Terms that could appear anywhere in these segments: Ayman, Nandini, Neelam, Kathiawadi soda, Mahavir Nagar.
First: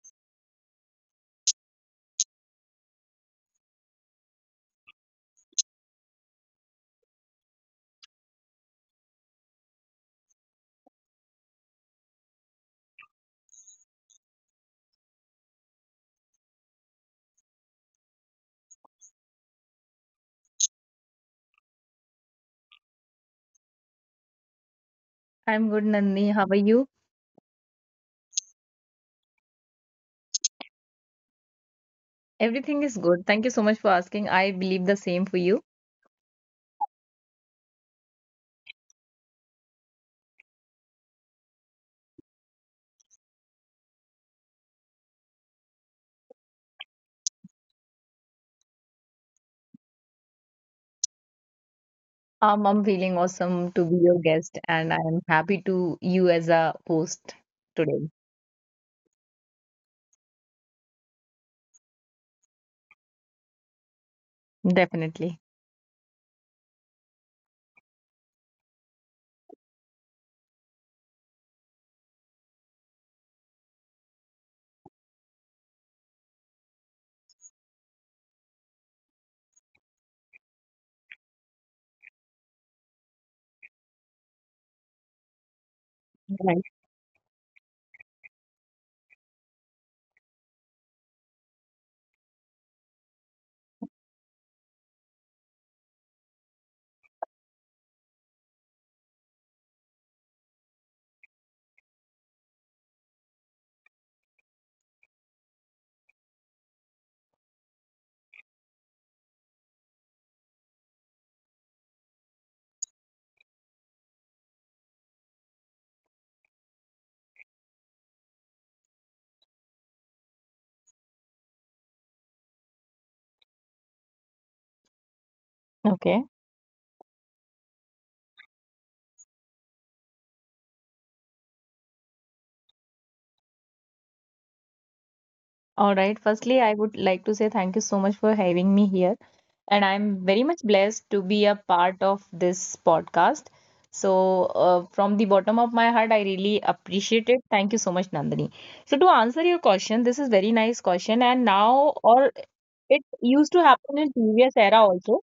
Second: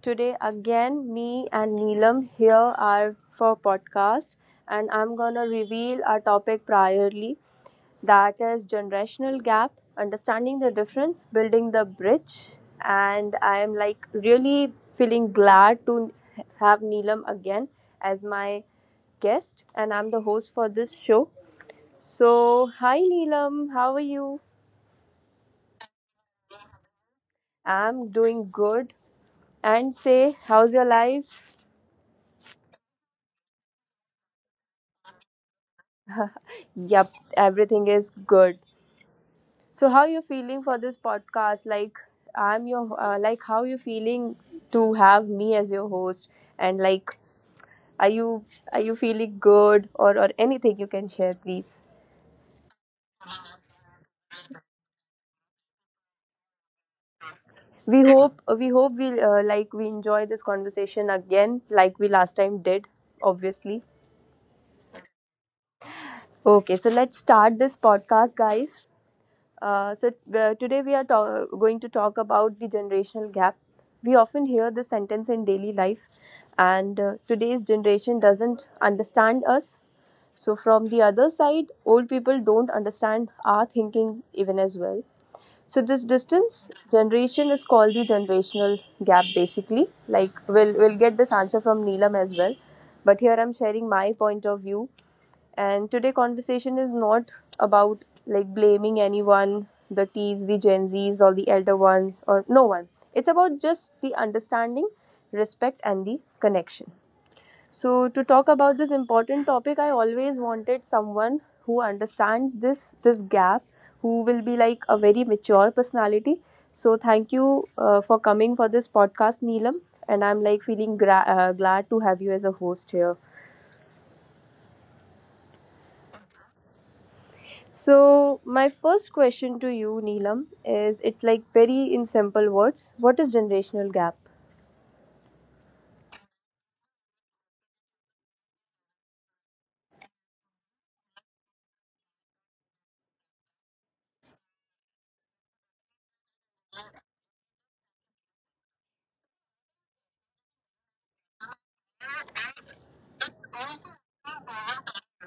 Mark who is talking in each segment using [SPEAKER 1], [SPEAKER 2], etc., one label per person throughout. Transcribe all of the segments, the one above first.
[SPEAKER 1] Today again me and Neelam here are for podcast and I'm going to reveal our topic priorly, that is generational gap, understanding the difference, building the bridge, and I am like really feeling glad to have Neelam again as my guest and I'm the host for this show. So, hi Neelam, how are you?
[SPEAKER 2] I'm good, Nandini. How are you?
[SPEAKER 1] I'm doing good. And say, how's your life?
[SPEAKER 2] Everything is good. Thank you so much for asking. I believe the same for you.
[SPEAKER 1] Yep, everything is good. So how you feeling for this podcast? Like I'm your like how you feeling to have me as your host and like are you are you feeling good or anything you can share please?
[SPEAKER 2] I'm feeling awesome to be your guest, and I am happy to you as a host today.
[SPEAKER 1] We hope we like we enjoy this conversation again like we last time did obviously.
[SPEAKER 2] Definitely.
[SPEAKER 1] Okay, so let's start this podcast guys. Uh, so Today we are going to talk about the generational gap. We often hear this sentence in daily life, and today's generation doesn't understand us. So from the other side, old people don't understand our thinking even as well. So this
[SPEAKER 2] Right.
[SPEAKER 1] distance generation is called the generational gap basically. Like we'll get this answer from Neelam as well. But here I'm sharing my point of view. And today conversation is not about like blaming anyone, the T's, the Gen Z's, or the elder ones, or no one. It's about just the understanding, respect and the connection. So, to talk about this important topic, I always wanted someone who understands this gap, who will be like a very mature personality. So, thank you for coming for this podcast, Neelam, and I'm like feeling glad to have you as a host here.
[SPEAKER 2] Okay.
[SPEAKER 1] So, my first question to you, Neelam, is it's like very in simple words, what is generational gap?
[SPEAKER 2] All right. Firstly, I would like to say thank you so much for having me here, and I'm very much blessed to be a part of this podcast. So, from the bottom of my heart, I really appreciate it. Thank you so much, Nandini. So to answer your question, this is very nice question, and now or it used to happen in previous era also.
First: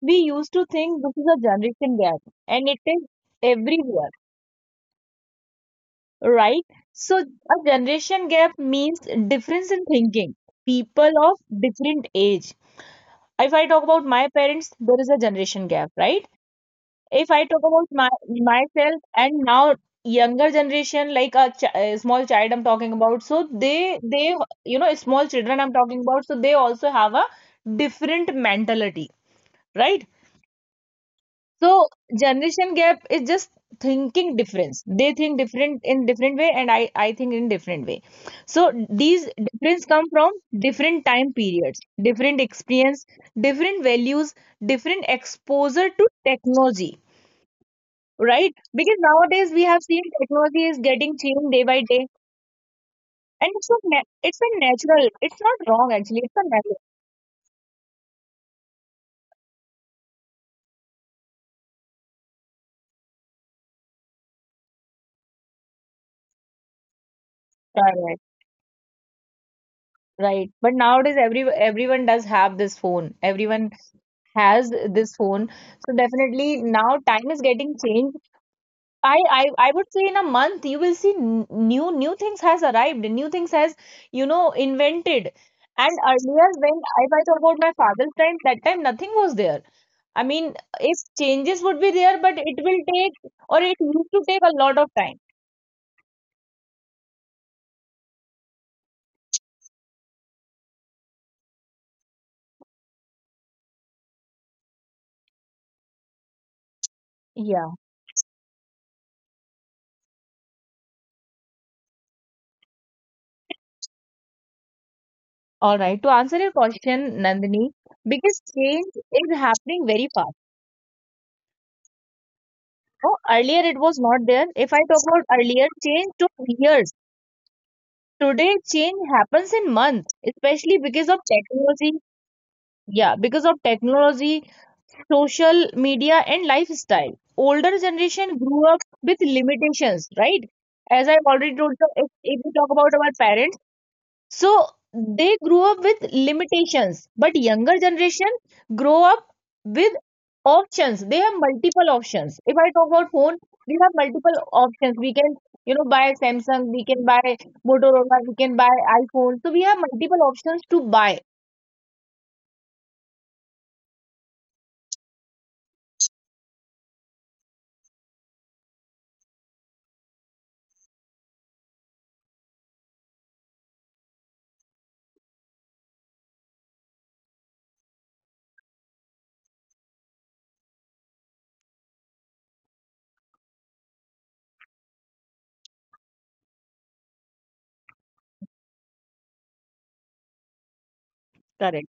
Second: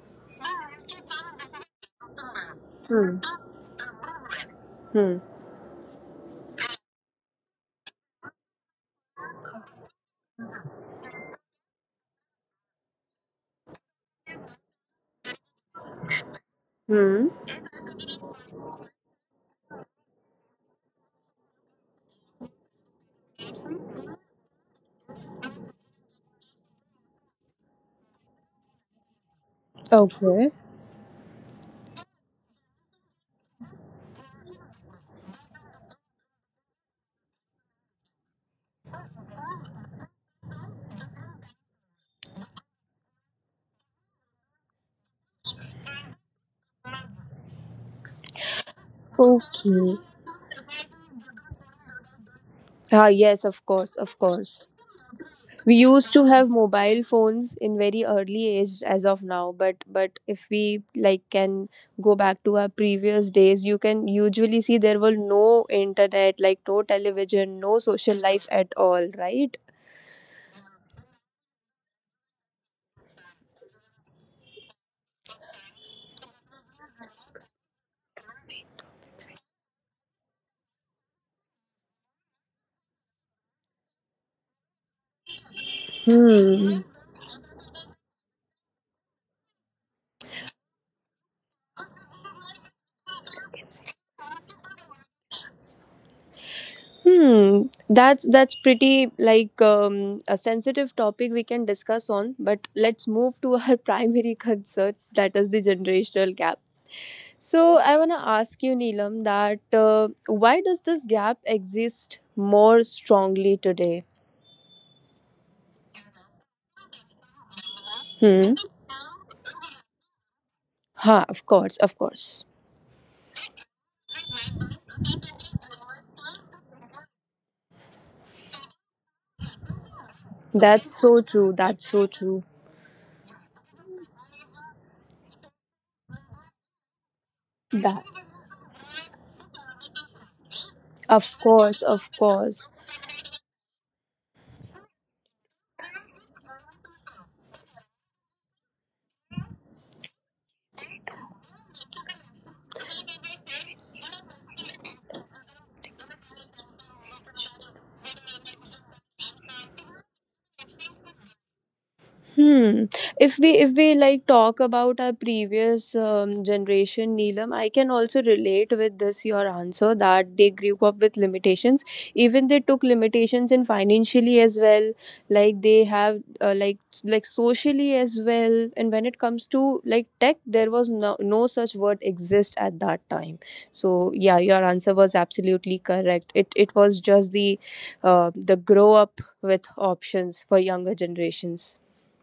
[SPEAKER 2] We used to think this is a generation gap, and it is
[SPEAKER 1] Hmm.
[SPEAKER 2] everywhere,
[SPEAKER 1] Hmm.
[SPEAKER 2] right? So a generation gap means difference in thinking. People of different age. If I talk about my parents, there is a generation gap, right?
[SPEAKER 1] Hmm.
[SPEAKER 2] If I talk about my myself and now younger generation, like a small child I'm talking about, so they small children I'm talking about, so they also have a different mentality, right?
[SPEAKER 1] Okay.
[SPEAKER 2] So generation gap is just thinking difference. They think different in different way, and I think in different way. So these difference come from different time periods, different experience, different values, different exposure to technology, right? Because nowadays we have
[SPEAKER 1] Okay.
[SPEAKER 2] seen technology is getting changed day by day,
[SPEAKER 1] Ah, yes,
[SPEAKER 2] and
[SPEAKER 1] of
[SPEAKER 2] it's a
[SPEAKER 1] course,
[SPEAKER 2] na-
[SPEAKER 1] of
[SPEAKER 2] it's a
[SPEAKER 1] course.
[SPEAKER 2] natural. It's not
[SPEAKER 1] We
[SPEAKER 2] wrong
[SPEAKER 1] used
[SPEAKER 2] actually.
[SPEAKER 1] to
[SPEAKER 2] It's a
[SPEAKER 1] have
[SPEAKER 2] natural.
[SPEAKER 1] mobile phones in very early age as of now, but if we like can go back to our previous days, you can usually see there were no internet, like no television, no
[SPEAKER 2] Right,
[SPEAKER 1] social life at all, right?
[SPEAKER 2] Right. But nowadays everyone does have this phone. Everyone has this phone, so definitely now time is getting changed. I would say in a month you will see new things has arrived, new things has invented. And earlier,
[SPEAKER 1] Hmm.
[SPEAKER 2] if I talk about my father's time, that time nothing was there. I mean, if changes would be there, but it will take or it used to take a lot of time.
[SPEAKER 1] Hmm. That's pretty like a sensitive topic we can discuss on, but let's move to our primary concern, that is the generational gap. So
[SPEAKER 2] Yeah.
[SPEAKER 1] I want to ask you, Neelam, that why does this gap exist more strongly today?
[SPEAKER 2] All right. To answer your question, Nandini, biggest
[SPEAKER 1] Hmm.
[SPEAKER 2] change is happening very fast.
[SPEAKER 1] Ha, of course, of course.
[SPEAKER 2] No, earlier it was not there. If I talk about earlier, change took years. Today, change happens in months, especially
[SPEAKER 1] That's
[SPEAKER 2] because of
[SPEAKER 1] so true. That's
[SPEAKER 2] technology.
[SPEAKER 1] so true.
[SPEAKER 2] Yeah, because of technology, social media, and lifestyle. Older
[SPEAKER 1] That,
[SPEAKER 2] generation grew up with limitations, right? As I've
[SPEAKER 1] of
[SPEAKER 2] already told
[SPEAKER 1] course,
[SPEAKER 2] you, if,
[SPEAKER 1] of
[SPEAKER 2] if we talk
[SPEAKER 1] course.
[SPEAKER 2] about our parents, so they grew up with limitations, but younger generation grow up with options. They have multiple options. If I talk about phone, we have multiple options. We can, you know, buy Samsung, we can buy Motorola, we can buy iPhone. So we have multiple options to buy.
[SPEAKER 1] Hmm. If we like talk about our previous generation, Neelam, I can also relate with this your answer that they grew up with limitations. Even they took limitations in financially as well. Like they have like socially as well. And when it comes to like tech, there was no such word exist at that time. So yeah, your answer was absolutely correct. It was just the grow up with options for younger generations.
[SPEAKER 2] Correct,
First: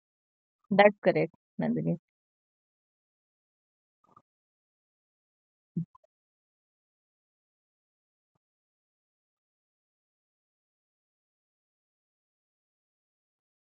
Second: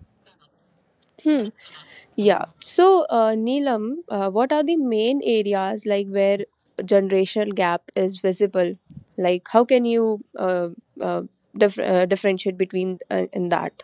[SPEAKER 2] that's correct,
[SPEAKER 1] Hmm.
[SPEAKER 2] Nandini.
[SPEAKER 1] Yeah. So, Neelam, what are the main areas like where generational gap is visible? Like, how can you uh, differentiate between in that?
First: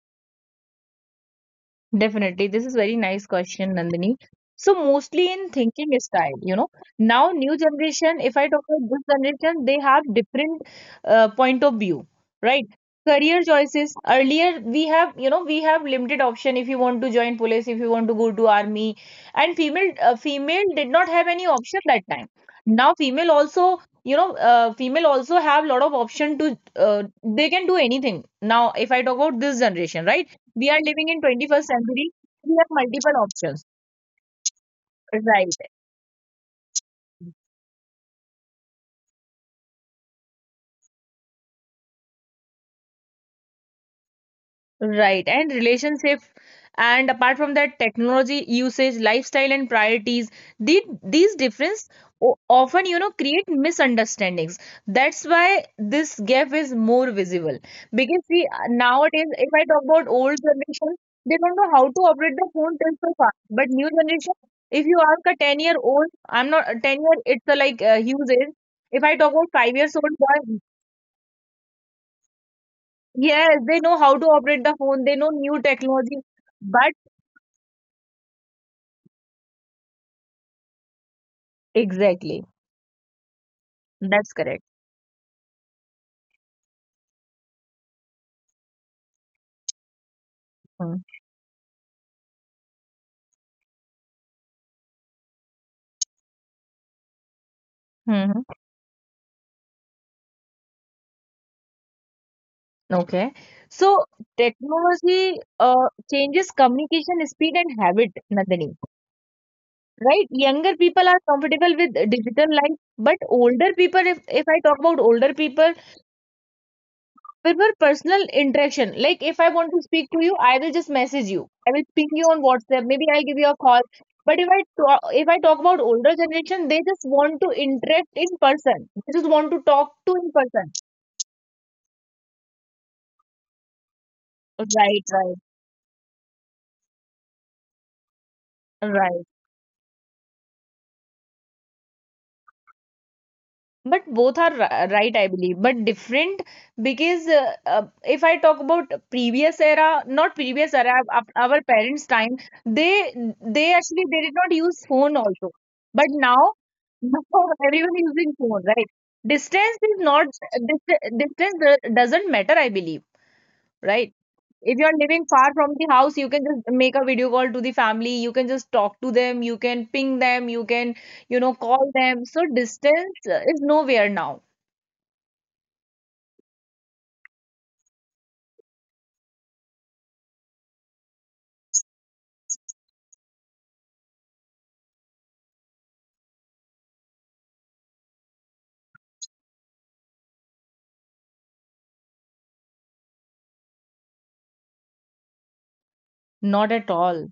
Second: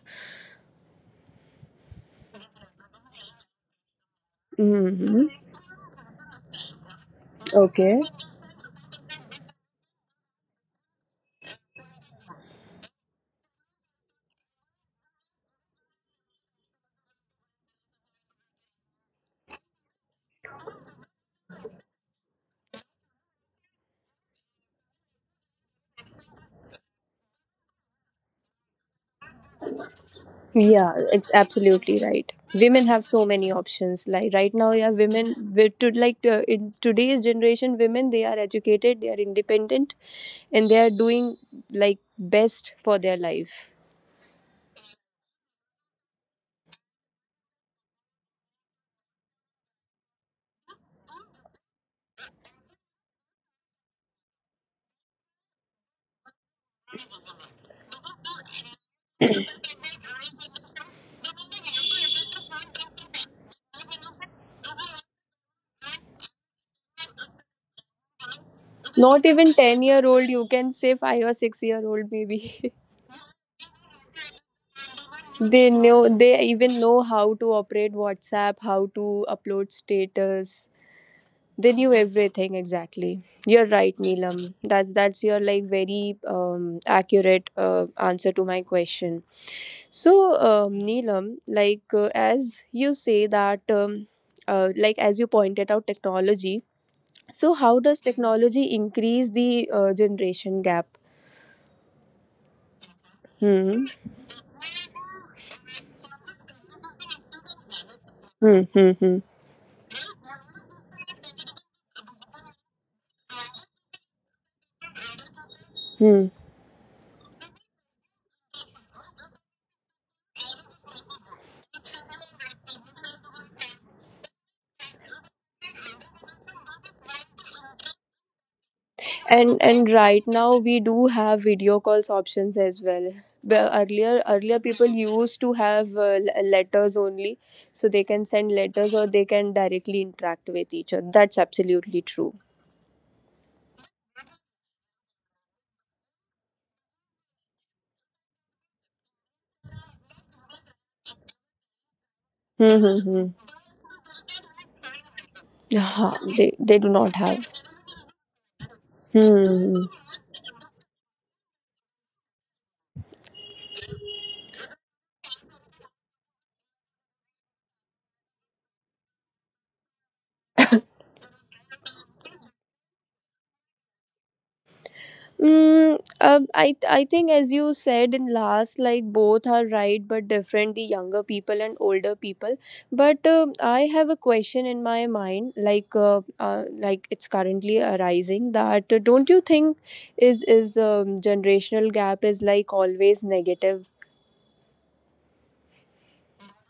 [SPEAKER 2] Definitely. This is very nice question, Nandini. So
[SPEAKER 1] Hmm.
[SPEAKER 2] mostly in thinking style. Now new
[SPEAKER 1] Okay.
[SPEAKER 2] generation, if I talk about this generation, they have different point of view, right? Career choices. Earlier we have, you know, we have limited option if you want to join police, if you want to go to army. And female did not have any option that time. Now female also have lot of option to they can do anything. Now if I talk about this generation, right? We are living in
[SPEAKER 1] Yeah,
[SPEAKER 2] 21st
[SPEAKER 1] it's
[SPEAKER 2] century.
[SPEAKER 1] absolutely
[SPEAKER 2] We have
[SPEAKER 1] right.
[SPEAKER 2] multiple
[SPEAKER 1] Women have
[SPEAKER 2] options.
[SPEAKER 1] so many options. Like right now, yeah,
[SPEAKER 2] Right,
[SPEAKER 1] women with to like in today's generation, women they are educated, they are independent, and they are doing like best for their life.
[SPEAKER 2] right. And relationship, and apart from that, technology usage, lifestyle and priorities, these difference often create misunderstandings. That's why this gap is more visible. Because see, nowadays, if I talk about old generation, they don't know how to operate the phone till so far. But new generation, if you ask a 10-year old — I'm not a 10 year, it's a like a huge age — if I talk about five
[SPEAKER 1] Not
[SPEAKER 2] years
[SPEAKER 1] even
[SPEAKER 2] old
[SPEAKER 1] 10
[SPEAKER 2] boy,
[SPEAKER 1] year old, you can say 5 or 6-year-old maybe.
[SPEAKER 2] yes, they know how to operate the phone. They know new technology.
[SPEAKER 1] They know
[SPEAKER 2] But
[SPEAKER 1] they even know how to operate WhatsApp, how to upload status. They
[SPEAKER 2] exactly,
[SPEAKER 1] knew everything exactly. You're
[SPEAKER 2] that's
[SPEAKER 1] right,
[SPEAKER 2] correct.
[SPEAKER 1] Neelam. That's your like very accurate answer to my question. So, Neelam, like as you say that, like as you pointed out, technology. So, how
[SPEAKER 2] Mm-hmm.
[SPEAKER 1] does technology increase the generation gap?
[SPEAKER 2] Okay. So
[SPEAKER 1] Hmm.
[SPEAKER 2] technology changes communication speed and habit, Nandini.
[SPEAKER 1] Hmm. Hmm. Hmm.
[SPEAKER 2] Right? Younger people are comfortable with digital life, but older people, if I talk about older people,
[SPEAKER 1] Hmm.
[SPEAKER 2] prefer personal interaction. Like if I want to speak to you, I will just message you. I will ping you on WhatsApp. Maybe I'll give you a call. But if I talk about older generation, they just want to interact in person. They just want to talk to in
[SPEAKER 1] And
[SPEAKER 2] person.
[SPEAKER 1] right now we do have video calls options as well. But earlier
[SPEAKER 2] Right,
[SPEAKER 1] earlier
[SPEAKER 2] right,
[SPEAKER 1] people used to have letters only, so they can send
[SPEAKER 2] right.
[SPEAKER 1] letters or they can directly interact with each other. That's absolutely true.
[SPEAKER 2] But both are right, I believe, but different, because if I talk about previous era, not previous era, our parents' time, they
[SPEAKER 1] Hmm. Hmm.
[SPEAKER 2] they actually
[SPEAKER 1] Hmm.
[SPEAKER 2] they did not use phone also. But now,
[SPEAKER 1] Yeah. They
[SPEAKER 2] now
[SPEAKER 1] do not
[SPEAKER 2] everyone
[SPEAKER 1] have.
[SPEAKER 2] is using phone, right? Distance
[SPEAKER 1] Hmm.
[SPEAKER 2] is not
[SPEAKER 1] Hmm, hmm.
[SPEAKER 2] dist- distance do- doesn't matter, I believe, right? If you are living far from the house, you can just make a video call to the family. You can just talk to them. You can ping them. You can call them. So distance is nowhere now.
[SPEAKER 1] Mm, I think as you said in last, like both are right but different. The younger people and older people. But I have a question in my mind, like it's currently arising that don't you think is generational gap is like always negative?
[SPEAKER 2] Not at all.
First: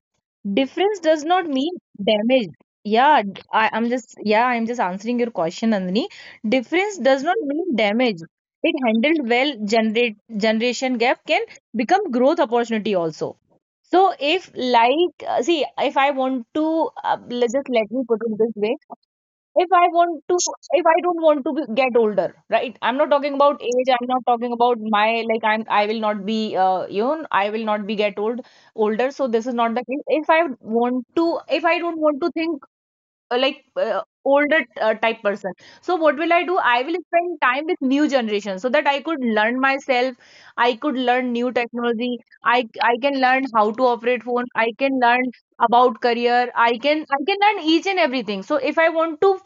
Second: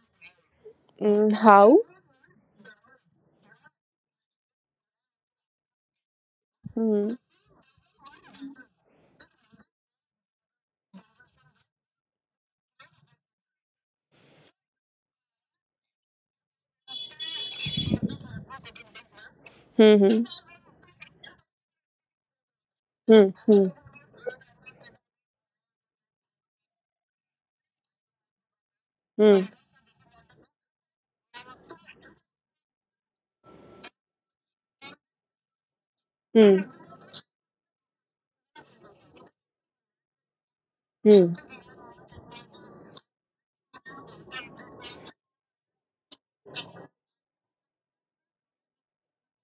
[SPEAKER 2] Difference does
[SPEAKER 1] Mm,
[SPEAKER 2] not mean
[SPEAKER 1] how?
[SPEAKER 2] damage. Yeah, d- I, am just yeah, I'm just answering your question, Nandini. Difference
[SPEAKER 1] Mm.
[SPEAKER 2] does not mean damage. It handled well, generate generation gap can become growth opportunity also. So if like, see, if I want to, let's just let me put it this way, if I want
[SPEAKER 1] Hmm.
[SPEAKER 2] to, if I don't want to be, get older, right? I'm not
[SPEAKER 1] Hmm.
[SPEAKER 2] talking about
[SPEAKER 1] Hmm.
[SPEAKER 2] age. I'm not talking about my like. I'm. I will not be. I will not be get older. So
[SPEAKER 1] Hmm.
[SPEAKER 2] this is not the case. If I want to, if I don't want to think like older type person, so what will I do?
[SPEAKER 1] Hmm.
[SPEAKER 2] I will spend time with new generation so that I could learn myself, I could learn
[SPEAKER 1] Hmm.
[SPEAKER 2] new technology, I can learn how to operate phone, I can learn about career, I can learn each and everything. So if I want to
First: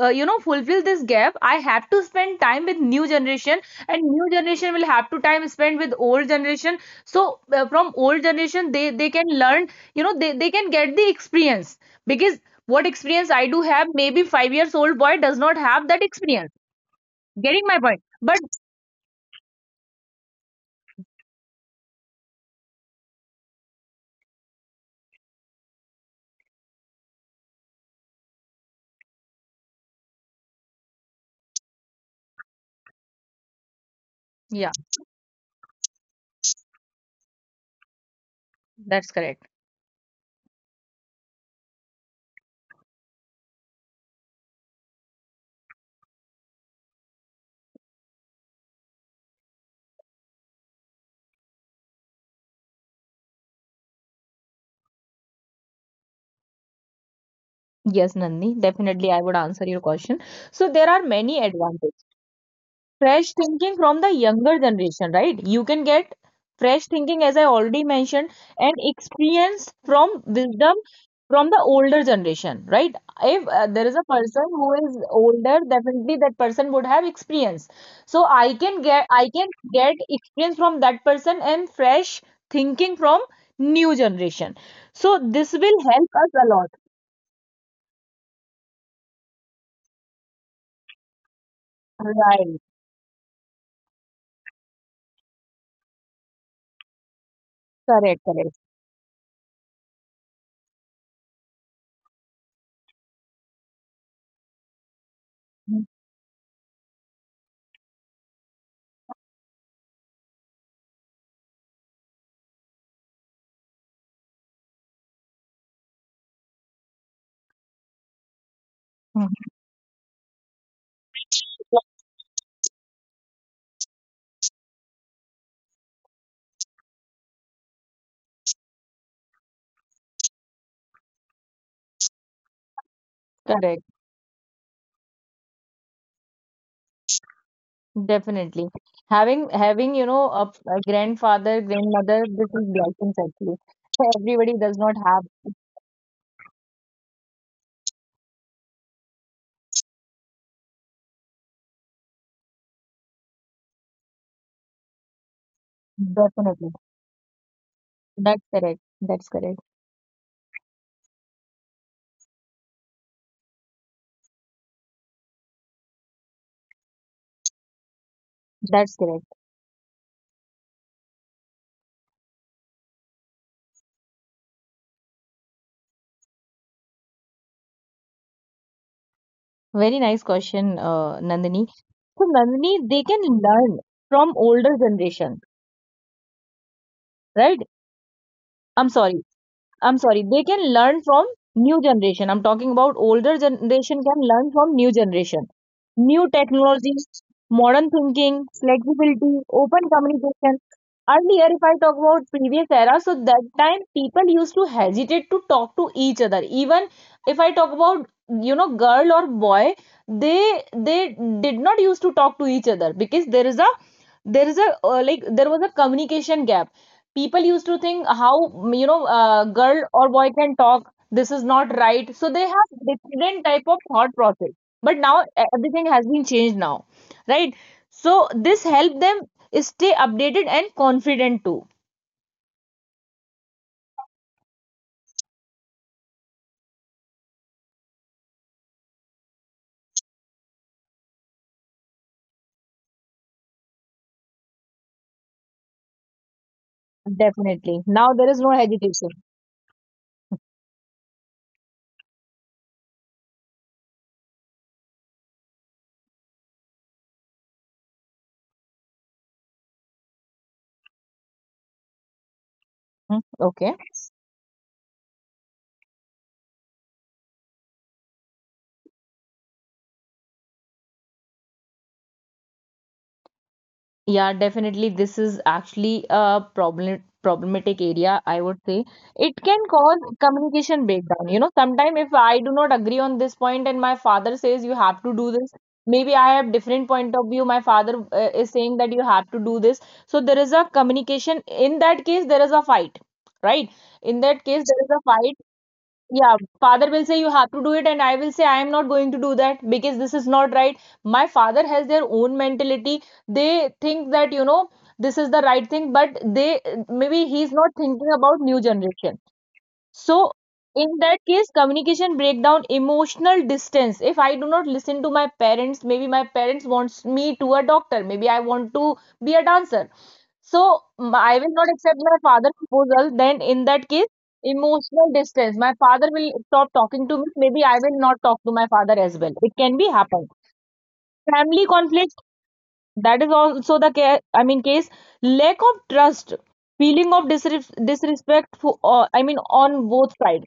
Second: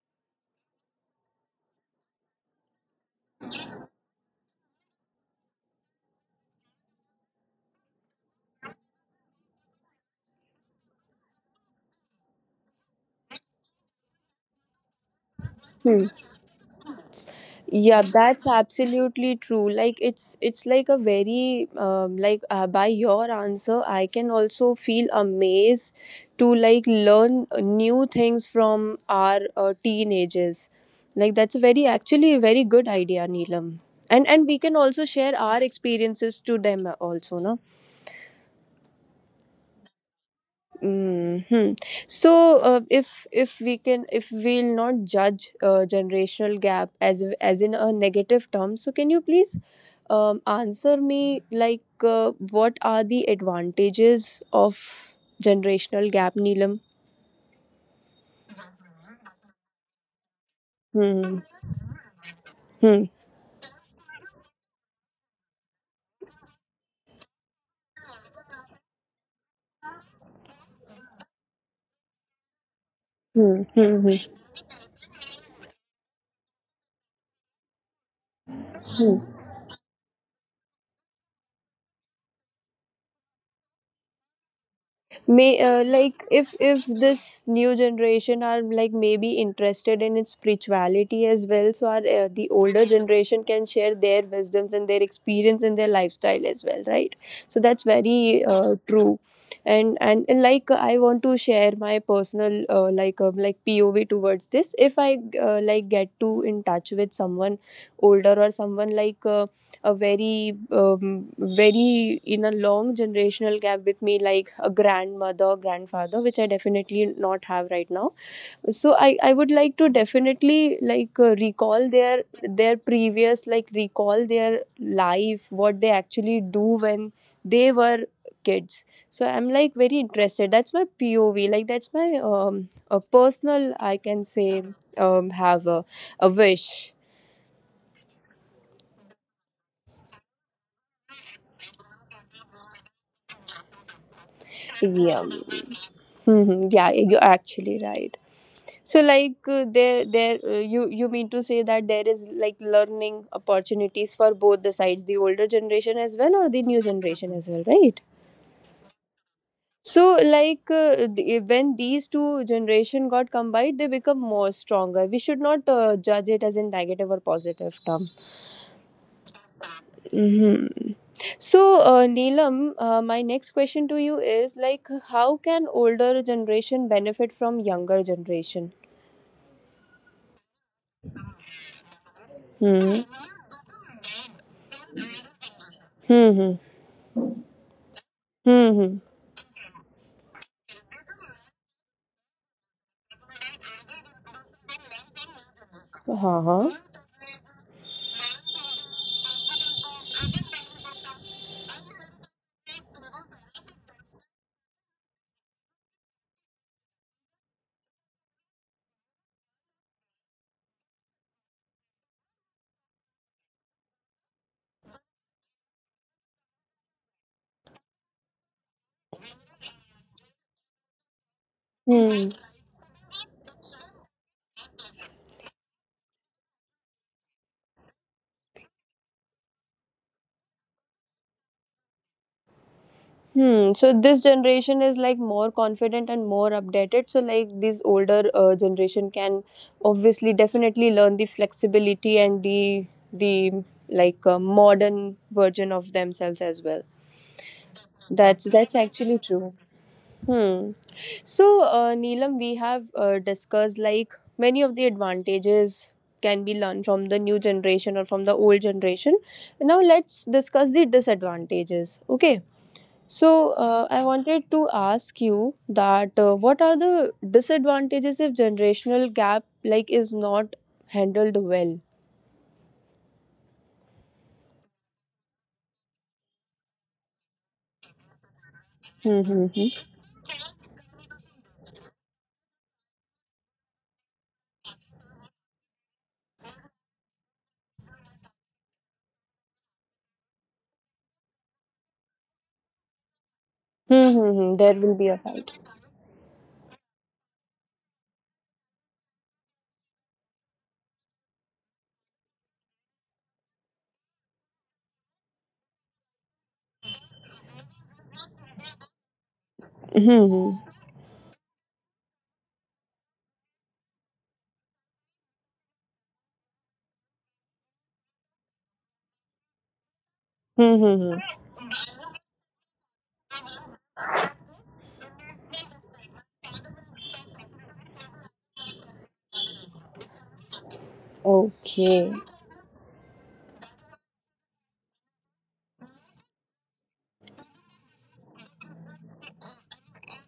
[SPEAKER 2] fulfill this gap, I have to spend time with new generation, and new generation will have to time spend with old generation. So, from old generation, they can learn, you know, they can get the experience. Because what experience I do have, maybe 5 years old boy does not have
[SPEAKER 1] Hmm.
[SPEAKER 2] that experience. Getting my point?
[SPEAKER 1] Yeah,
[SPEAKER 2] But
[SPEAKER 1] that's absolutely true. Like it's like a very like by your answer I can also feel amazed to like learn new things from our teenagers. Like that's a very actually a very good idea, Neelam. And we
[SPEAKER 2] yeah,
[SPEAKER 1] can also share our experiences to them also, no?
[SPEAKER 2] that's correct.
[SPEAKER 1] Hmm. So, if we can, if we'll not judge generational gap as in a negative term, so can you please answer me like what are the advantages of generational gap, Neelam?
[SPEAKER 2] Yes, Nandini, definitely I would answer your question. So there are
[SPEAKER 1] Hmm.
[SPEAKER 2] many advantages.
[SPEAKER 1] Hmm.
[SPEAKER 2] Fresh thinking from the younger generation, right? You can get fresh thinking, as I already mentioned, and experience from wisdom from the older generation, right? If
[SPEAKER 1] Hmm.
[SPEAKER 2] there is
[SPEAKER 1] Hmm.
[SPEAKER 2] a
[SPEAKER 1] Hmm.
[SPEAKER 2] person who is older, definitely that person would have experience. So I can get experience from that person and fresh thinking from new generation. So
[SPEAKER 1] May
[SPEAKER 2] this will help
[SPEAKER 1] like
[SPEAKER 2] us a lot.
[SPEAKER 1] if this new generation are like maybe interested in its spirituality as well, so our the
[SPEAKER 2] Right.
[SPEAKER 1] older generation can share their wisdoms and their experience and their lifestyle as well, right? So that's
[SPEAKER 2] Correct.
[SPEAKER 1] very
[SPEAKER 2] Correct.
[SPEAKER 1] true. And, and like I want to share my personal like POV towards this. If I like get to in touch with someone older or someone like a very very in a long generational gap with me, like a grandmother grandfather, which I definitely not have right now, so I
[SPEAKER 2] Mhm.
[SPEAKER 1] would like to definitely like recall their previous, like recall their life, what they actually do when they were kids. So I'm like very interested. That's my POV. Like that's my um a personal
[SPEAKER 2] Correct.
[SPEAKER 1] I can say have a wish.
[SPEAKER 2] Definitely. Having a grandfather, grandmother, this is blessings actually. So everybody does not
[SPEAKER 1] Yeah.
[SPEAKER 2] have.
[SPEAKER 1] Mhm. Yeah, you're actually right. So like there there you you mean to say that there is like learning opportunities for both the sides, the older generation as well or the
[SPEAKER 2] Definitely.
[SPEAKER 1] new generation as well, right?
[SPEAKER 2] That's correct. That's correct.
[SPEAKER 1] So like the, when these two generation got combined, they become more stronger. We should not judge it as a negative or positive term.
[SPEAKER 2] That's correct.
[SPEAKER 1] Hmm. So, Neelam, my next question to you is like how can older generation benefit from younger generation?
[SPEAKER 2] Very nice question, Nandini. So Nandini, they
[SPEAKER 1] Hmm.
[SPEAKER 2] can learn from older generation,
[SPEAKER 1] Hmm. Hmm.
[SPEAKER 2] right?
[SPEAKER 1] Hmm.
[SPEAKER 2] I'm
[SPEAKER 1] Hmm.
[SPEAKER 2] sorry, I'm sorry, they can learn from new generation. I'm talking about older generation can learn from new generation.
[SPEAKER 1] हाँ
[SPEAKER 2] New
[SPEAKER 1] हाँ.
[SPEAKER 2] technologies, modern thinking, flexibility, open communication. Earlier, if I talk about previous era, so that time people used to hesitate to talk to each other. Even if I talk about girl or boy, they did not used to talk to each other, because there is a like there was a communication gap. People used to think how a girl or boy can talk, this is not right, so
[SPEAKER 1] Hmm.
[SPEAKER 2] they have different type of thought process. But now everything has been changed now, right? So this help them stay updated and confident too.
[SPEAKER 1] Hmm. So this generation is like more confident and more updated. So like this older generation can obviously definitely learn the flexibility and the like modern version of themselves as well.
[SPEAKER 2] Definitely now there is no
[SPEAKER 1] That's
[SPEAKER 2] hesitation.
[SPEAKER 1] actually true. Hmm. So, Neelam, we have discussed like many of the advantages can be learned from the new generation or from the old generation. Now, let's discuss the disadvantages. Okay.
[SPEAKER 2] Hmm.
[SPEAKER 1] So,
[SPEAKER 2] Okay.
[SPEAKER 1] I wanted to ask you that what are the disadvantages if generational gap like is not handled well?
[SPEAKER 2] Yeah, definitely. This is actually a problematic area, I would say. It can
[SPEAKER 1] Mm-hmm.
[SPEAKER 2] cause communication breakdown. You know, sometimes if I do not agree on this point and my father says you have to do this, maybe I have different point of view. My father is saying that you have to do this. So there is a communication. In that case, there is a fight, right? In that case,
[SPEAKER 1] Mm-hmm.
[SPEAKER 2] there
[SPEAKER 1] There
[SPEAKER 2] is a
[SPEAKER 1] will be a
[SPEAKER 2] fight.
[SPEAKER 1] fight.
[SPEAKER 2] Yeah, father will say you have to do it and I will say I am not going to do that because this is not right. My father has their own mentality. They think that, you know, this is the right thing, but they maybe he's not thinking about new generation. So
[SPEAKER 1] Mm-hmm.
[SPEAKER 2] in that case, communication breakdown, emotional distance. If I do not listen to my parents, maybe my parents wants me to a doctor, maybe I want to be a dancer, so I
[SPEAKER 1] Mm-hmm.
[SPEAKER 2] will not accept my father's proposal. Then in that case, emotional distance. My father will stop talking to me. Maybe I will not talk to my father as well. It can be happen. Family conflict.
[SPEAKER 1] Okay.
[SPEAKER 2] That is also the care. I mean case. Lack of trust. Feeling of disrespect. For, I mean on both sides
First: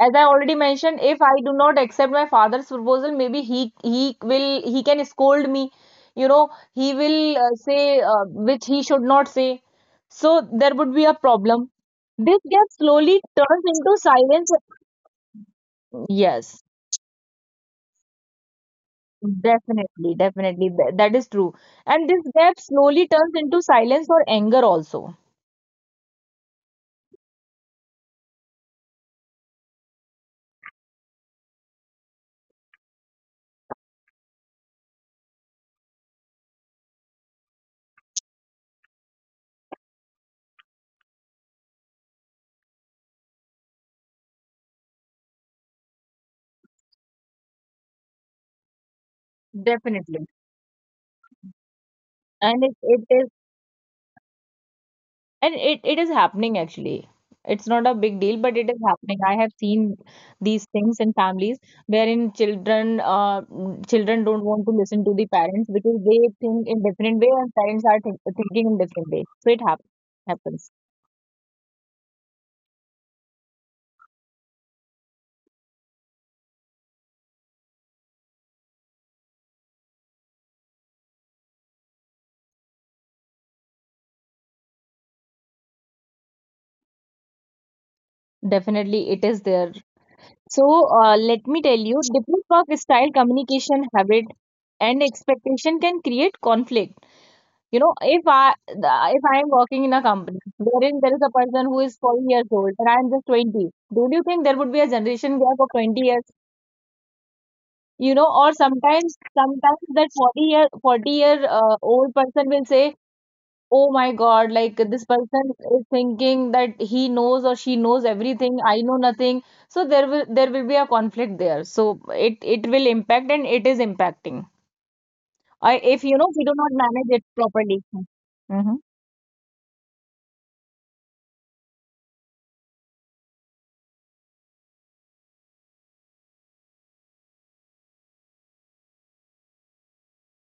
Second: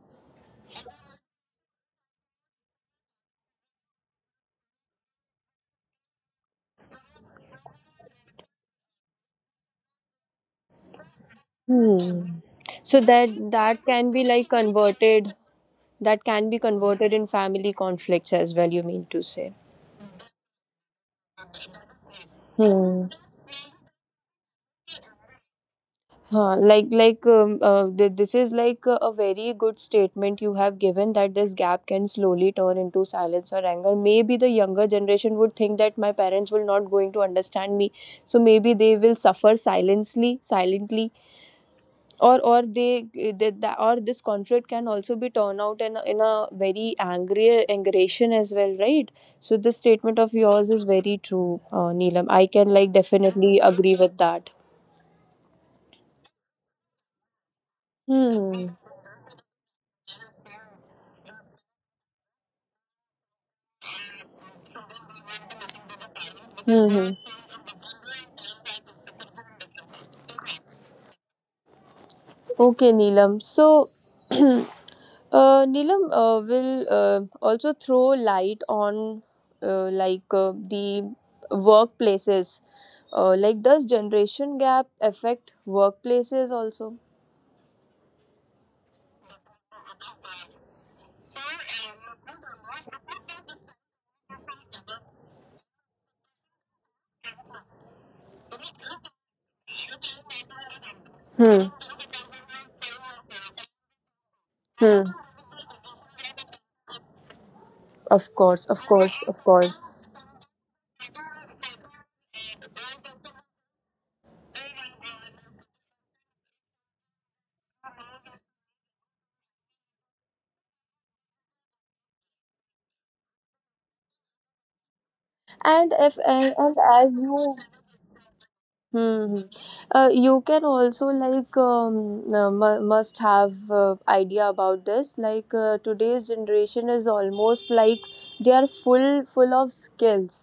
[SPEAKER 2] as I already mentioned, if I do not accept my father's proposal, maybe he can scold me. He will say which he should not say. So there would be a problem.
[SPEAKER 1] Hmm.
[SPEAKER 2] This gap
[SPEAKER 1] So
[SPEAKER 2] slowly
[SPEAKER 1] that
[SPEAKER 2] turns
[SPEAKER 1] that
[SPEAKER 2] into
[SPEAKER 1] can be like
[SPEAKER 2] silence.
[SPEAKER 1] converted. That can be
[SPEAKER 2] Yes,
[SPEAKER 1] converted in family conflicts as well. You mean to say?
[SPEAKER 2] definitely, definitely, that is true. And this gap slowly
[SPEAKER 1] Hmm.
[SPEAKER 2] turns into silence or anger also.
[SPEAKER 1] Huh, like this is like a very good statement you have given that this gap can slowly turn into silence or anger. Maybe the younger generation would think that my parents will not going to understand me, so maybe they will suffer silently, silently, or they the, or this conflict can also be turned out in a very angry aggression as well, right? So this statement
[SPEAKER 2] Definitely.
[SPEAKER 1] of yours is very true, Neelam. I can
[SPEAKER 2] And it,
[SPEAKER 1] like
[SPEAKER 2] it is
[SPEAKER 1] definitely agree with that.
[SPEAKER 2] And it is happening actually. It's not a big deal, but it
[SPEAKER 1] Hmm.
[SPEAKER 2] is happening. I have seen these things in families wherein children don't want to listen to the parents because they think in
[SPEAKER 1] Hmm. Hmm.
[SPEAKER 2] different way and parents are thinking in different way. So it happens.
[SPEAKER 1] Okay, Neelam. So, Neelam will also throw light on like the workplaces. Like, does generation gap affect workplaces also?
[SPEAKER 2] Definitely, it is there. So let me tell you, different work style, communication habit, and expectation can create conflict. You know, if I am working in a company wherein there is a person
[SPEAKER 1] Hmm.
[SPEAKER 2] who is 40 years old and I am just 20, don't you think there would be a
[SPEAKER 1] Hmm.
[SPEAKER 2] generation gap of 20 years? You know,
[SPEAKER 1] Of
[SPEAKER 2] or
[SPEAKER 1] course. Of course. Of
[SPEAKER 2] sometimes
[SPEAKER 1] course.
[SPEAKER 2] that 40 year old person will say, "Oh my God, like this person is thinking that he knows or she knows everything. I know nothing." So there will be a conflict there. So it will impact and it is impacting. I
[SPEAKER 1] And
[SPEAKER 2] If you
[SPEAKER 1] if
[SPEAKER 2] know we do
[SPEAKER 1] and,
[SPEAKER 2] not
[SPEAKER 1] and
[SPEAKER 2] manage
[SPEAKER 1] as
[SPEAKER 2] it
[SPEAKER 1] you
[SPEAKER 2] properly. Mm-hmm.
[SPEAKER 1] Hmm. Hmm. You can also like must have idea about this. Like today's generation is almost like they are full of skills.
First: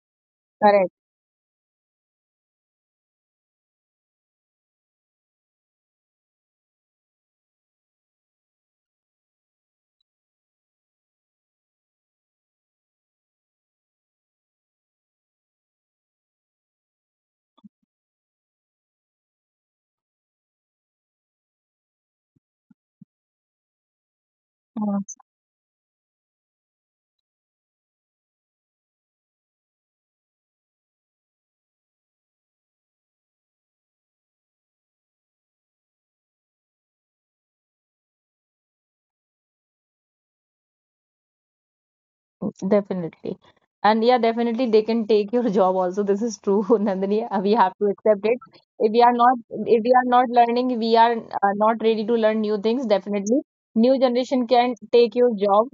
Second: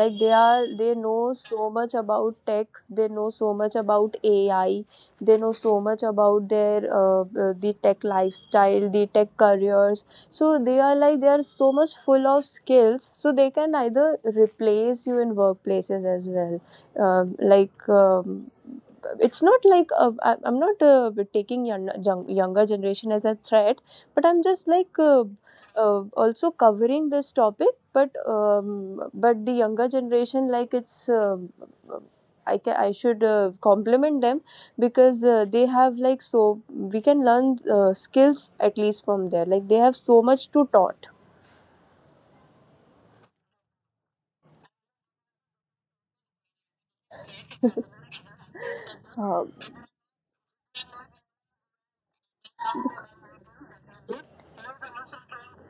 [SPEAKER 1] Like they are they
[SPEAKER 2] Correct.
[SPEAKER 1] know so much about tech. They know so much about AI. They know so much about their the tech lifestyle, the tech careers. So they are like they are so much full of skills. So they can either replace you in workplaces as well um like um, it's not like I'm not taking younger generation as a threat but i'm just like
[SPEAKER 2] Mm-hmm.
[SPEAKER 1] uh, uh, also covering this topic but the younger generation like I should compliment them because they have like so we can learn skills at least from there. Like they have so much to taught.
[SPEAKER 2] Definitely. And yeah, definitely they can take your job also. This is true, Nandini. We have to accept it.
[SPEAKER 1] Uh,
[SPEAKER 2] If we are not learning, we are not ready to learn new things. Definitely, new generation can take your job,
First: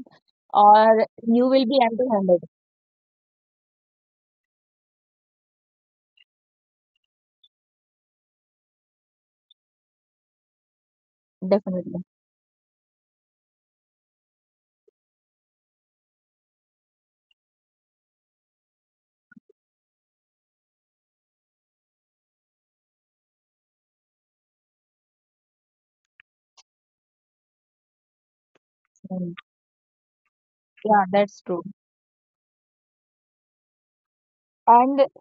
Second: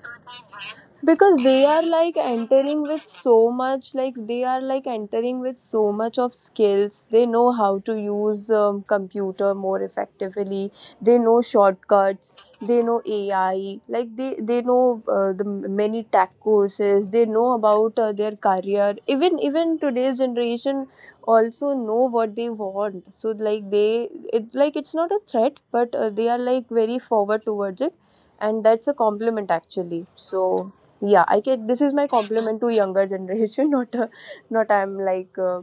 [SPEAKER 2] or
[SPEAKER 1] because
[SPEAKER 2] you will
[SPEAKER 1] they
[SPEAKER 2] be
[SPEAKER 1] are like
[SPEAKER 2] empty-handed.
[SPEAKER 1] entering with so much, like they are like entering with so much of skills. They know how to use computer more effectively, they know
[SPEAKER 2] Definitely.
[SPEAKER 1] shortcuts, they know ai, like they know the many tech courses, they know about their career. Even today's generation also know what they want. So like they it like it's not a threat, but they are like very forward towards it, and that's a compliment
[SPEAKER 2] Mm.
[SPEAKER 1] actually. So yeah, I
[SPEAKER 2] Yeah,
[SPEAKER 1] can.
[SPEAKER 2] that's
[SPEAKER 1] This is
[SPEAKER 2] true.
[SPEAKER 1] my compliment to younger generation, not not I'm like
[SPEAKER 2] And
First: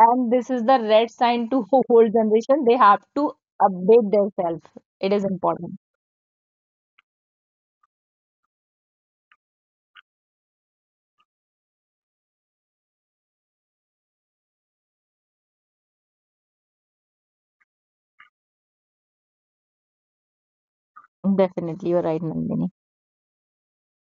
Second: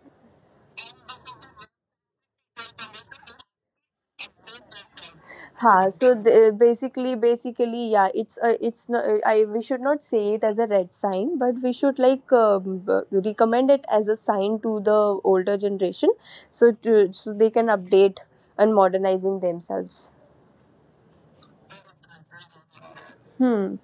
[SPEAKER 2] and this is the red sign to whole generation. They have to update themselves. It is
[SPEAKER 1] ha.
[SPEAKER 2] important.
[SPEAKER 1] So basically, yeah, it's not, I, we should not say it as a red sign, but we should like recommend it as a sign to the older generation, so so they can update and modernizing themselves.
[SPEAKER 2] Definitely, you're right, Nandini.
[SPEAKER 1] Hmm.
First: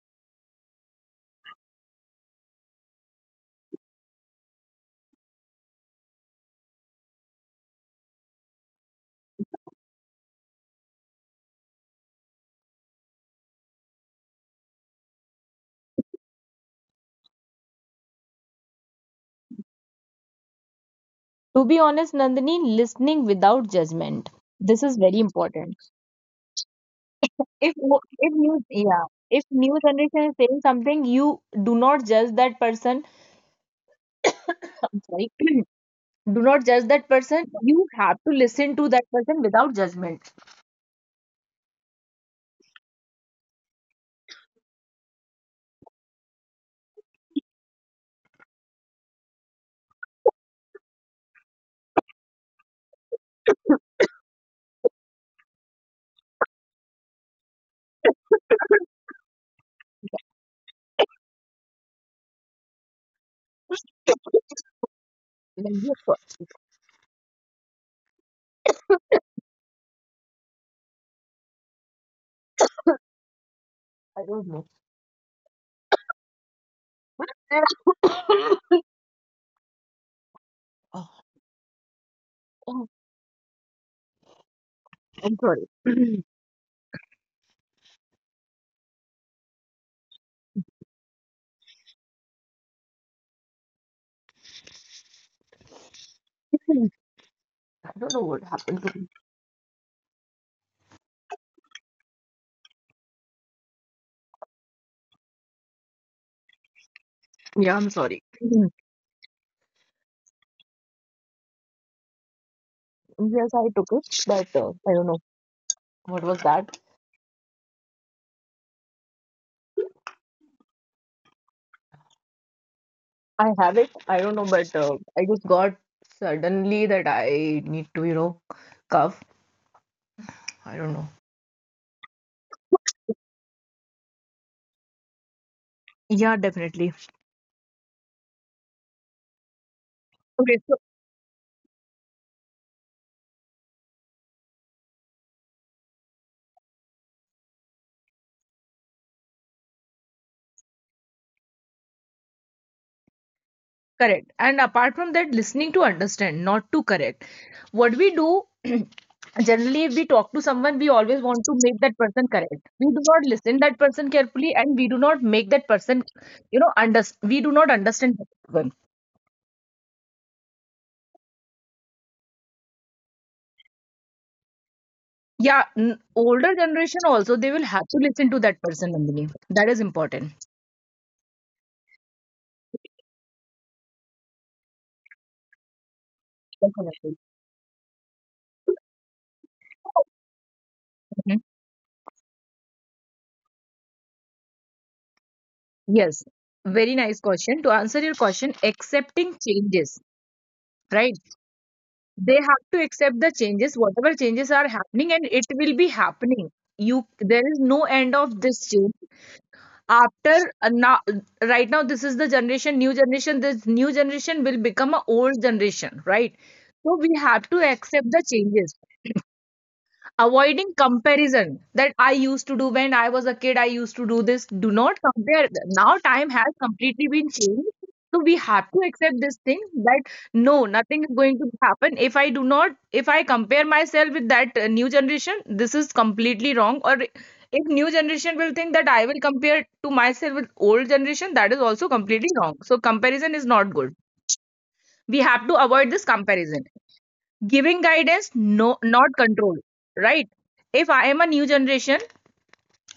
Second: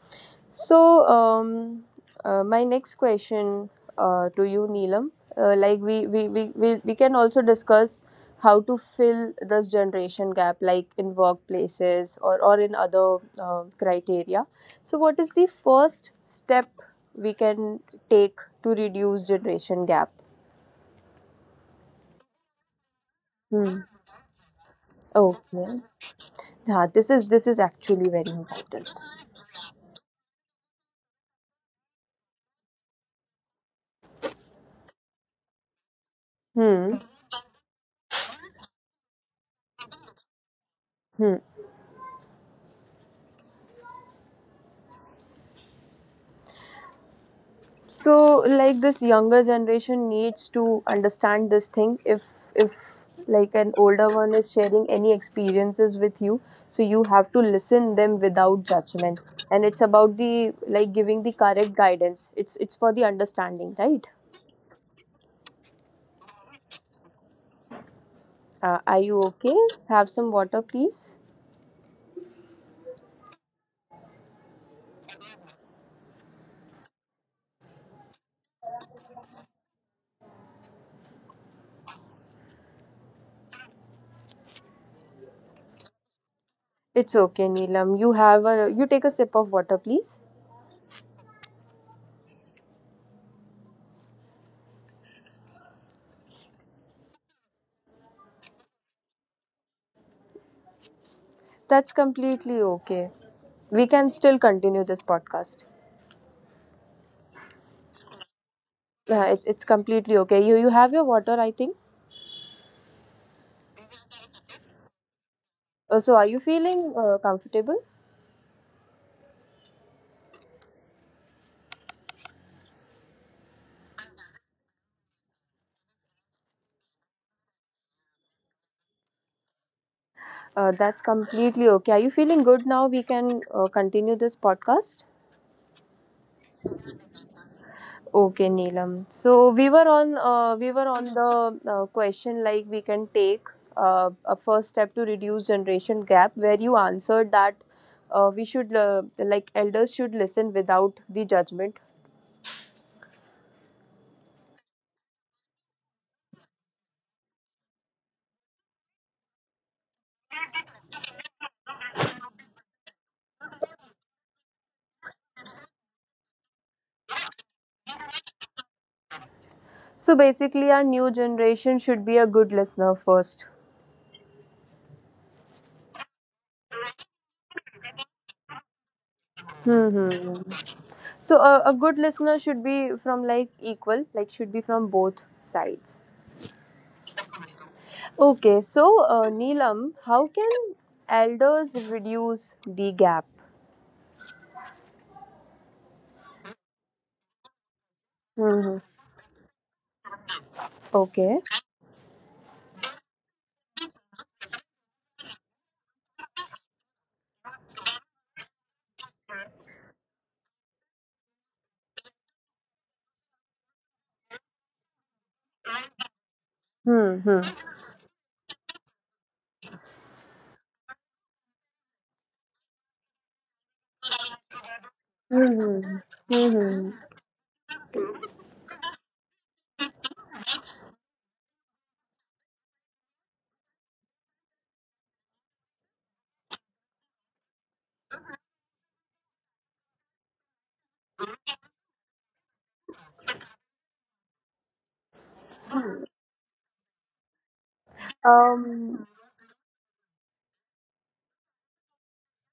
[SPEAKER 1] So, my next question to you, Neelam, like we can also discuss how to fill this generation gap, like in workplaces, or in other criteria. So, what is the first step we can take to reduce generation gap?
[SPEAKER 2] To be honest, Nandini, listening without
[SPEAKER 1] Hmm.
[SPEAKER 2] judgment. This is very
[SPEAKER 1] Okay.
[SPEAKER 2] important.
[SPEAKER 1] Yeah, this is
[SPEAKER 2] If wo-
[SPEAKER 1] actually
[SPEAKER 2] if
[SPEAKER 1] very
[SPEAKER 2] new yeah,
[SPEAKER 1] important.
[SPEAKER 2] if new generation is saying something, you do not judge that person. I'm sorry, do not judge that
[SPEAKER 1] Hmm.
[SPEAKER 2] person. You have to listen to that person without judgment.
[SPEAKER 1] Hmm. So like this younger generation needs to understand this thing, if if like an older one is sharing any experiences with you, so you have to listen them without judgment. And it's about the like giving the correct guidance, it's for the understanding, right?
[SPEAKER 2] Like, yes, sir,
[SPEAKER 1] Are you okay? Have some water please.
[SPEAKER 2] I don't know. Oh, oh, I'm sorry.
[SPEAKER 1] It's okay, Neelam. You have a, you take a sip of water please. That's completely okay, we can still continue this podcast.
[SPEAKER 2] Sorry.
[SPEAKER 1] Yeah, it's completely okay. You have your water, I think.
[SPEAKER 2] Yes, I took it, but I don't know what was
[SPEAKER 1] So are
[SPEAKER 2] that.
[SPEAKER 1] you feeling comfortable?
[SPEAKER 2] I have it. I don't know, but I just got suddenly that I need to cough. I don't know.
[SPEAKER 1] That's completely okay. Are you feeling good now? We can continue this podcast.
[SPEAKER 2] Yeah, definitely.
[SPEAKER 1] Okay, Neelam. So we were
[SPEAKER 2] Okay,
[SPEAKER 1] on
[SPEAKER 2] so
[SPEAKER 1] the question, like we can take a first step to reduce generation gap, where you answered that we should like elders should listen without the judgment.
[SPEAKER 2] correct. And apart from that, listening to understand, not to correct. What we do, generally, if we talk to someone, we always want to make that person correct. We do not listen that person carefully, and we do not make that person, under. We do not understand that person.
[SPEAKER 1] So basically, our new generation should be a good listener first.
[SPEAKER 2] Yeah, older generation also they will have to listen to that person, Nandini. That is important.
[SPEAKER 1] Hmm, hmm. So a good listener should be from like equal, like should be from both sides.
[SPEAKER 2] Definitely.
[SPEAKER 1] Okay, so Neelam, how can
[SPEAKER 2] Mhm.
[SPEAKER 1] elders reduce the gap?
[SPEAKER 2] Yes, very nice question. To answer your question,
[SPEAKER 1] Hmm, hmm.
[SPEAKER 2] accepting changes, right?
[SPEAKER 1] Okay.
[SPEAKER 2] They have to accept the changes, whatever changes are happening, and it will be happening. There is no end of this change. After now, right now, this is the generation, new generation. This new generation will become a old generation, right? So we have to
[SPEAKER 1] Mm-hmm.
[SPEAKER 2] accept the changes. Avoiding comparison that I used to do when I was a kid. I used to do this. Do not compare. Now time
[SPEAKER 1] Mm-hmm.
[SPEAKER 2] has completely been
[SPEAKER 1] Mm-hmm.
[SPEAKER 2] changed. So we have to accept this thing that no nothing is going to happen if I compare myself with that new generation. This is completely wrong. Or if new generation will think that I will compare to myself with old generation, that is also completely wrong. So comparison is not good. We have to avoid this comparison. Giving guidance, no not
[SPEAKER 1] Um.
[SPEAKER 2] control, right? If I am a new generation,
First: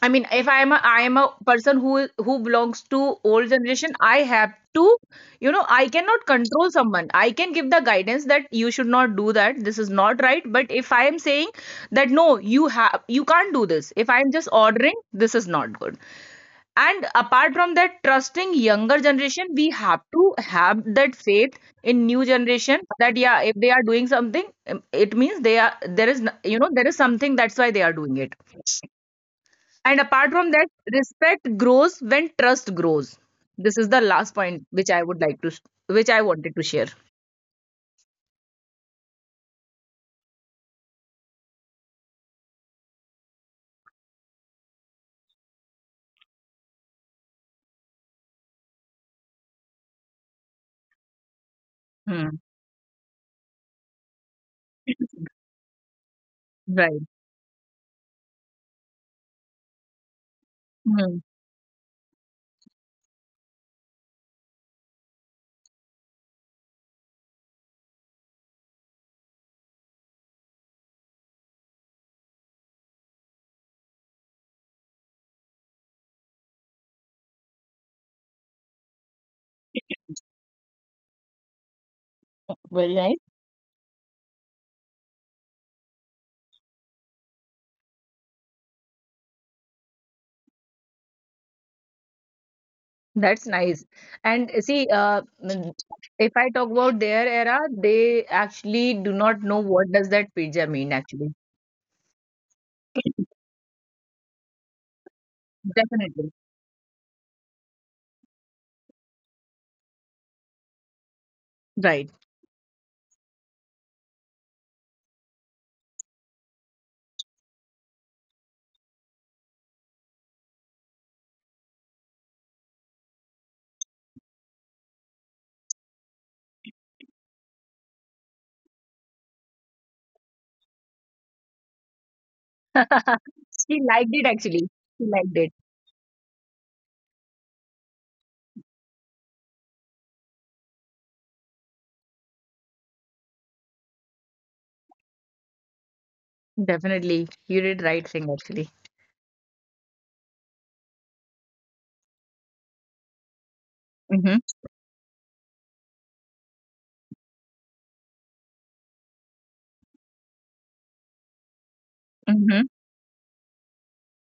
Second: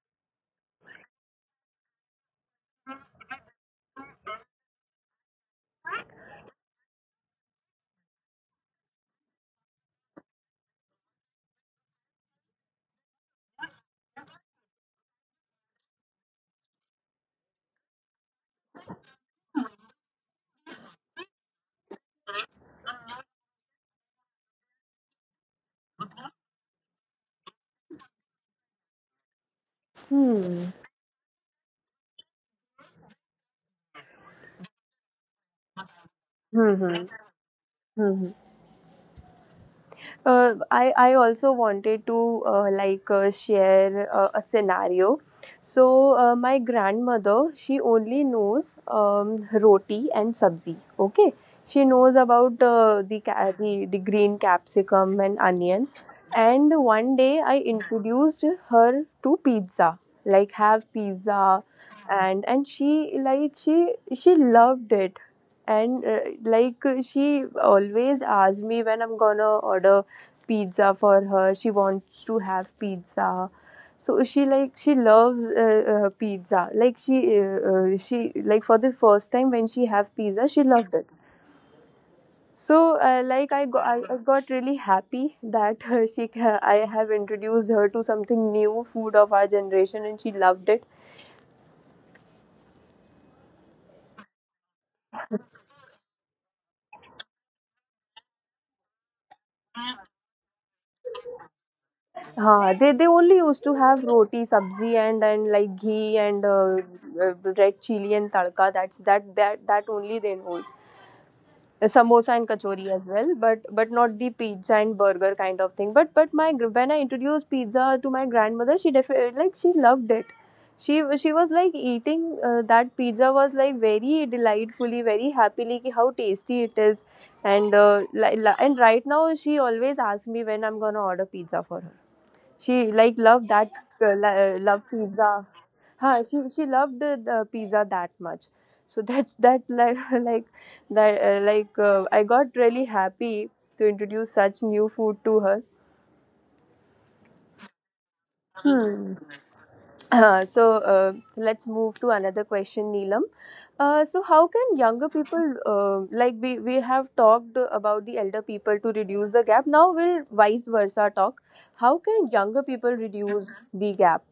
[SPEAKER 2] I mean, if I am a I am a person who belongs to old generation. I have to, you know, I cannot control someone. I can give the guidance that you should not do that, this is not right. But if I am saying that no you can't do this, if I am just ordering, this is not good. And apart from that, trusting younger generation. We have to have that faith in new generation that yeah if they are doing something, it means they are there is you know there is something, that's why they are doing it. And apart from
[SPEAKER 1] Hmm.
[SPEAKER 2] that, respect grows when trust grows. This is the last point which I wanted to share.
[SPEAKER 1] Mm-hmm. I also wanted to like share a scenario. So my grandmother, she only knows roti and sabzi. Okay, she knows
[SPEAKER 2] Hmm.
[SPEAKER 1] about the, the green capsicum and onion. And
[SPEAKER 2] Right.
[SPEAKER 1] one day I introduced her to pizza. Like have
[SPEAKER 2] Hmm.
[SPEAKER 1] pizza, and she like she loved it. And she always asks me when I'm gonna order pizza for her, she wants to have pizza. So she like she loves pizza. She like, for the first time when she have pizza, she loved it.
[SPEAKER 2] Very
[SPEAKER 1] So
[SPEAKER 2] nice.
[SPEAKER 1] I got, I got really happy that I have introduced her to something new food of our generation, and she loved it.
[SPEAKER 2] That's nice. And see, if I talk about their era, they actually do not know what does that pizza mean actually.
[SPEAKER 1] Huh, they only used to have roti, sabzi, and like ghee
[SPEAKER 2] Definitely.
[SPEAKER 1] and uh, red chili and tadka. That's that that that only they knows.
[SPEAKER 2] Right.
[SPEAKER 1] Samosa and kachori as well, but not the pizza and burger kind of thing. But when I introduced pizza to my grandmother, she definitely like she loved it. She she was like eating that pizza was like very delightfully, very happily, ki how tasty it is. And and right now she always asks me when I'm gonna order pizza for her. She like loved that,
[SPEAKER 2] She liked it actually.
[SPEAKER 1] loved
[SPEAKER 2] She liked
[SPEAKER 1] pizza.
[SPEAKER 2] it.
[SPEAKER 1] Huh, she loved the pizza that much. So that's that like like that like I got really happy to introduce such new food to her.
[SPEAKER 2] Definitely. You did right thing actually.
[SPEAKER 1] Hmm. Let's move to another question, Neelam. So
[SPEAKER 2] Mm-hmm.
[SPEAKER 1] how can younger people, like we have talked about the elder people to reduce the gap. Now we'll vice versa talk. How can
[SPEAKER 2] Mm-hmm.
[SPEAKER 1] younger people reduce the gap?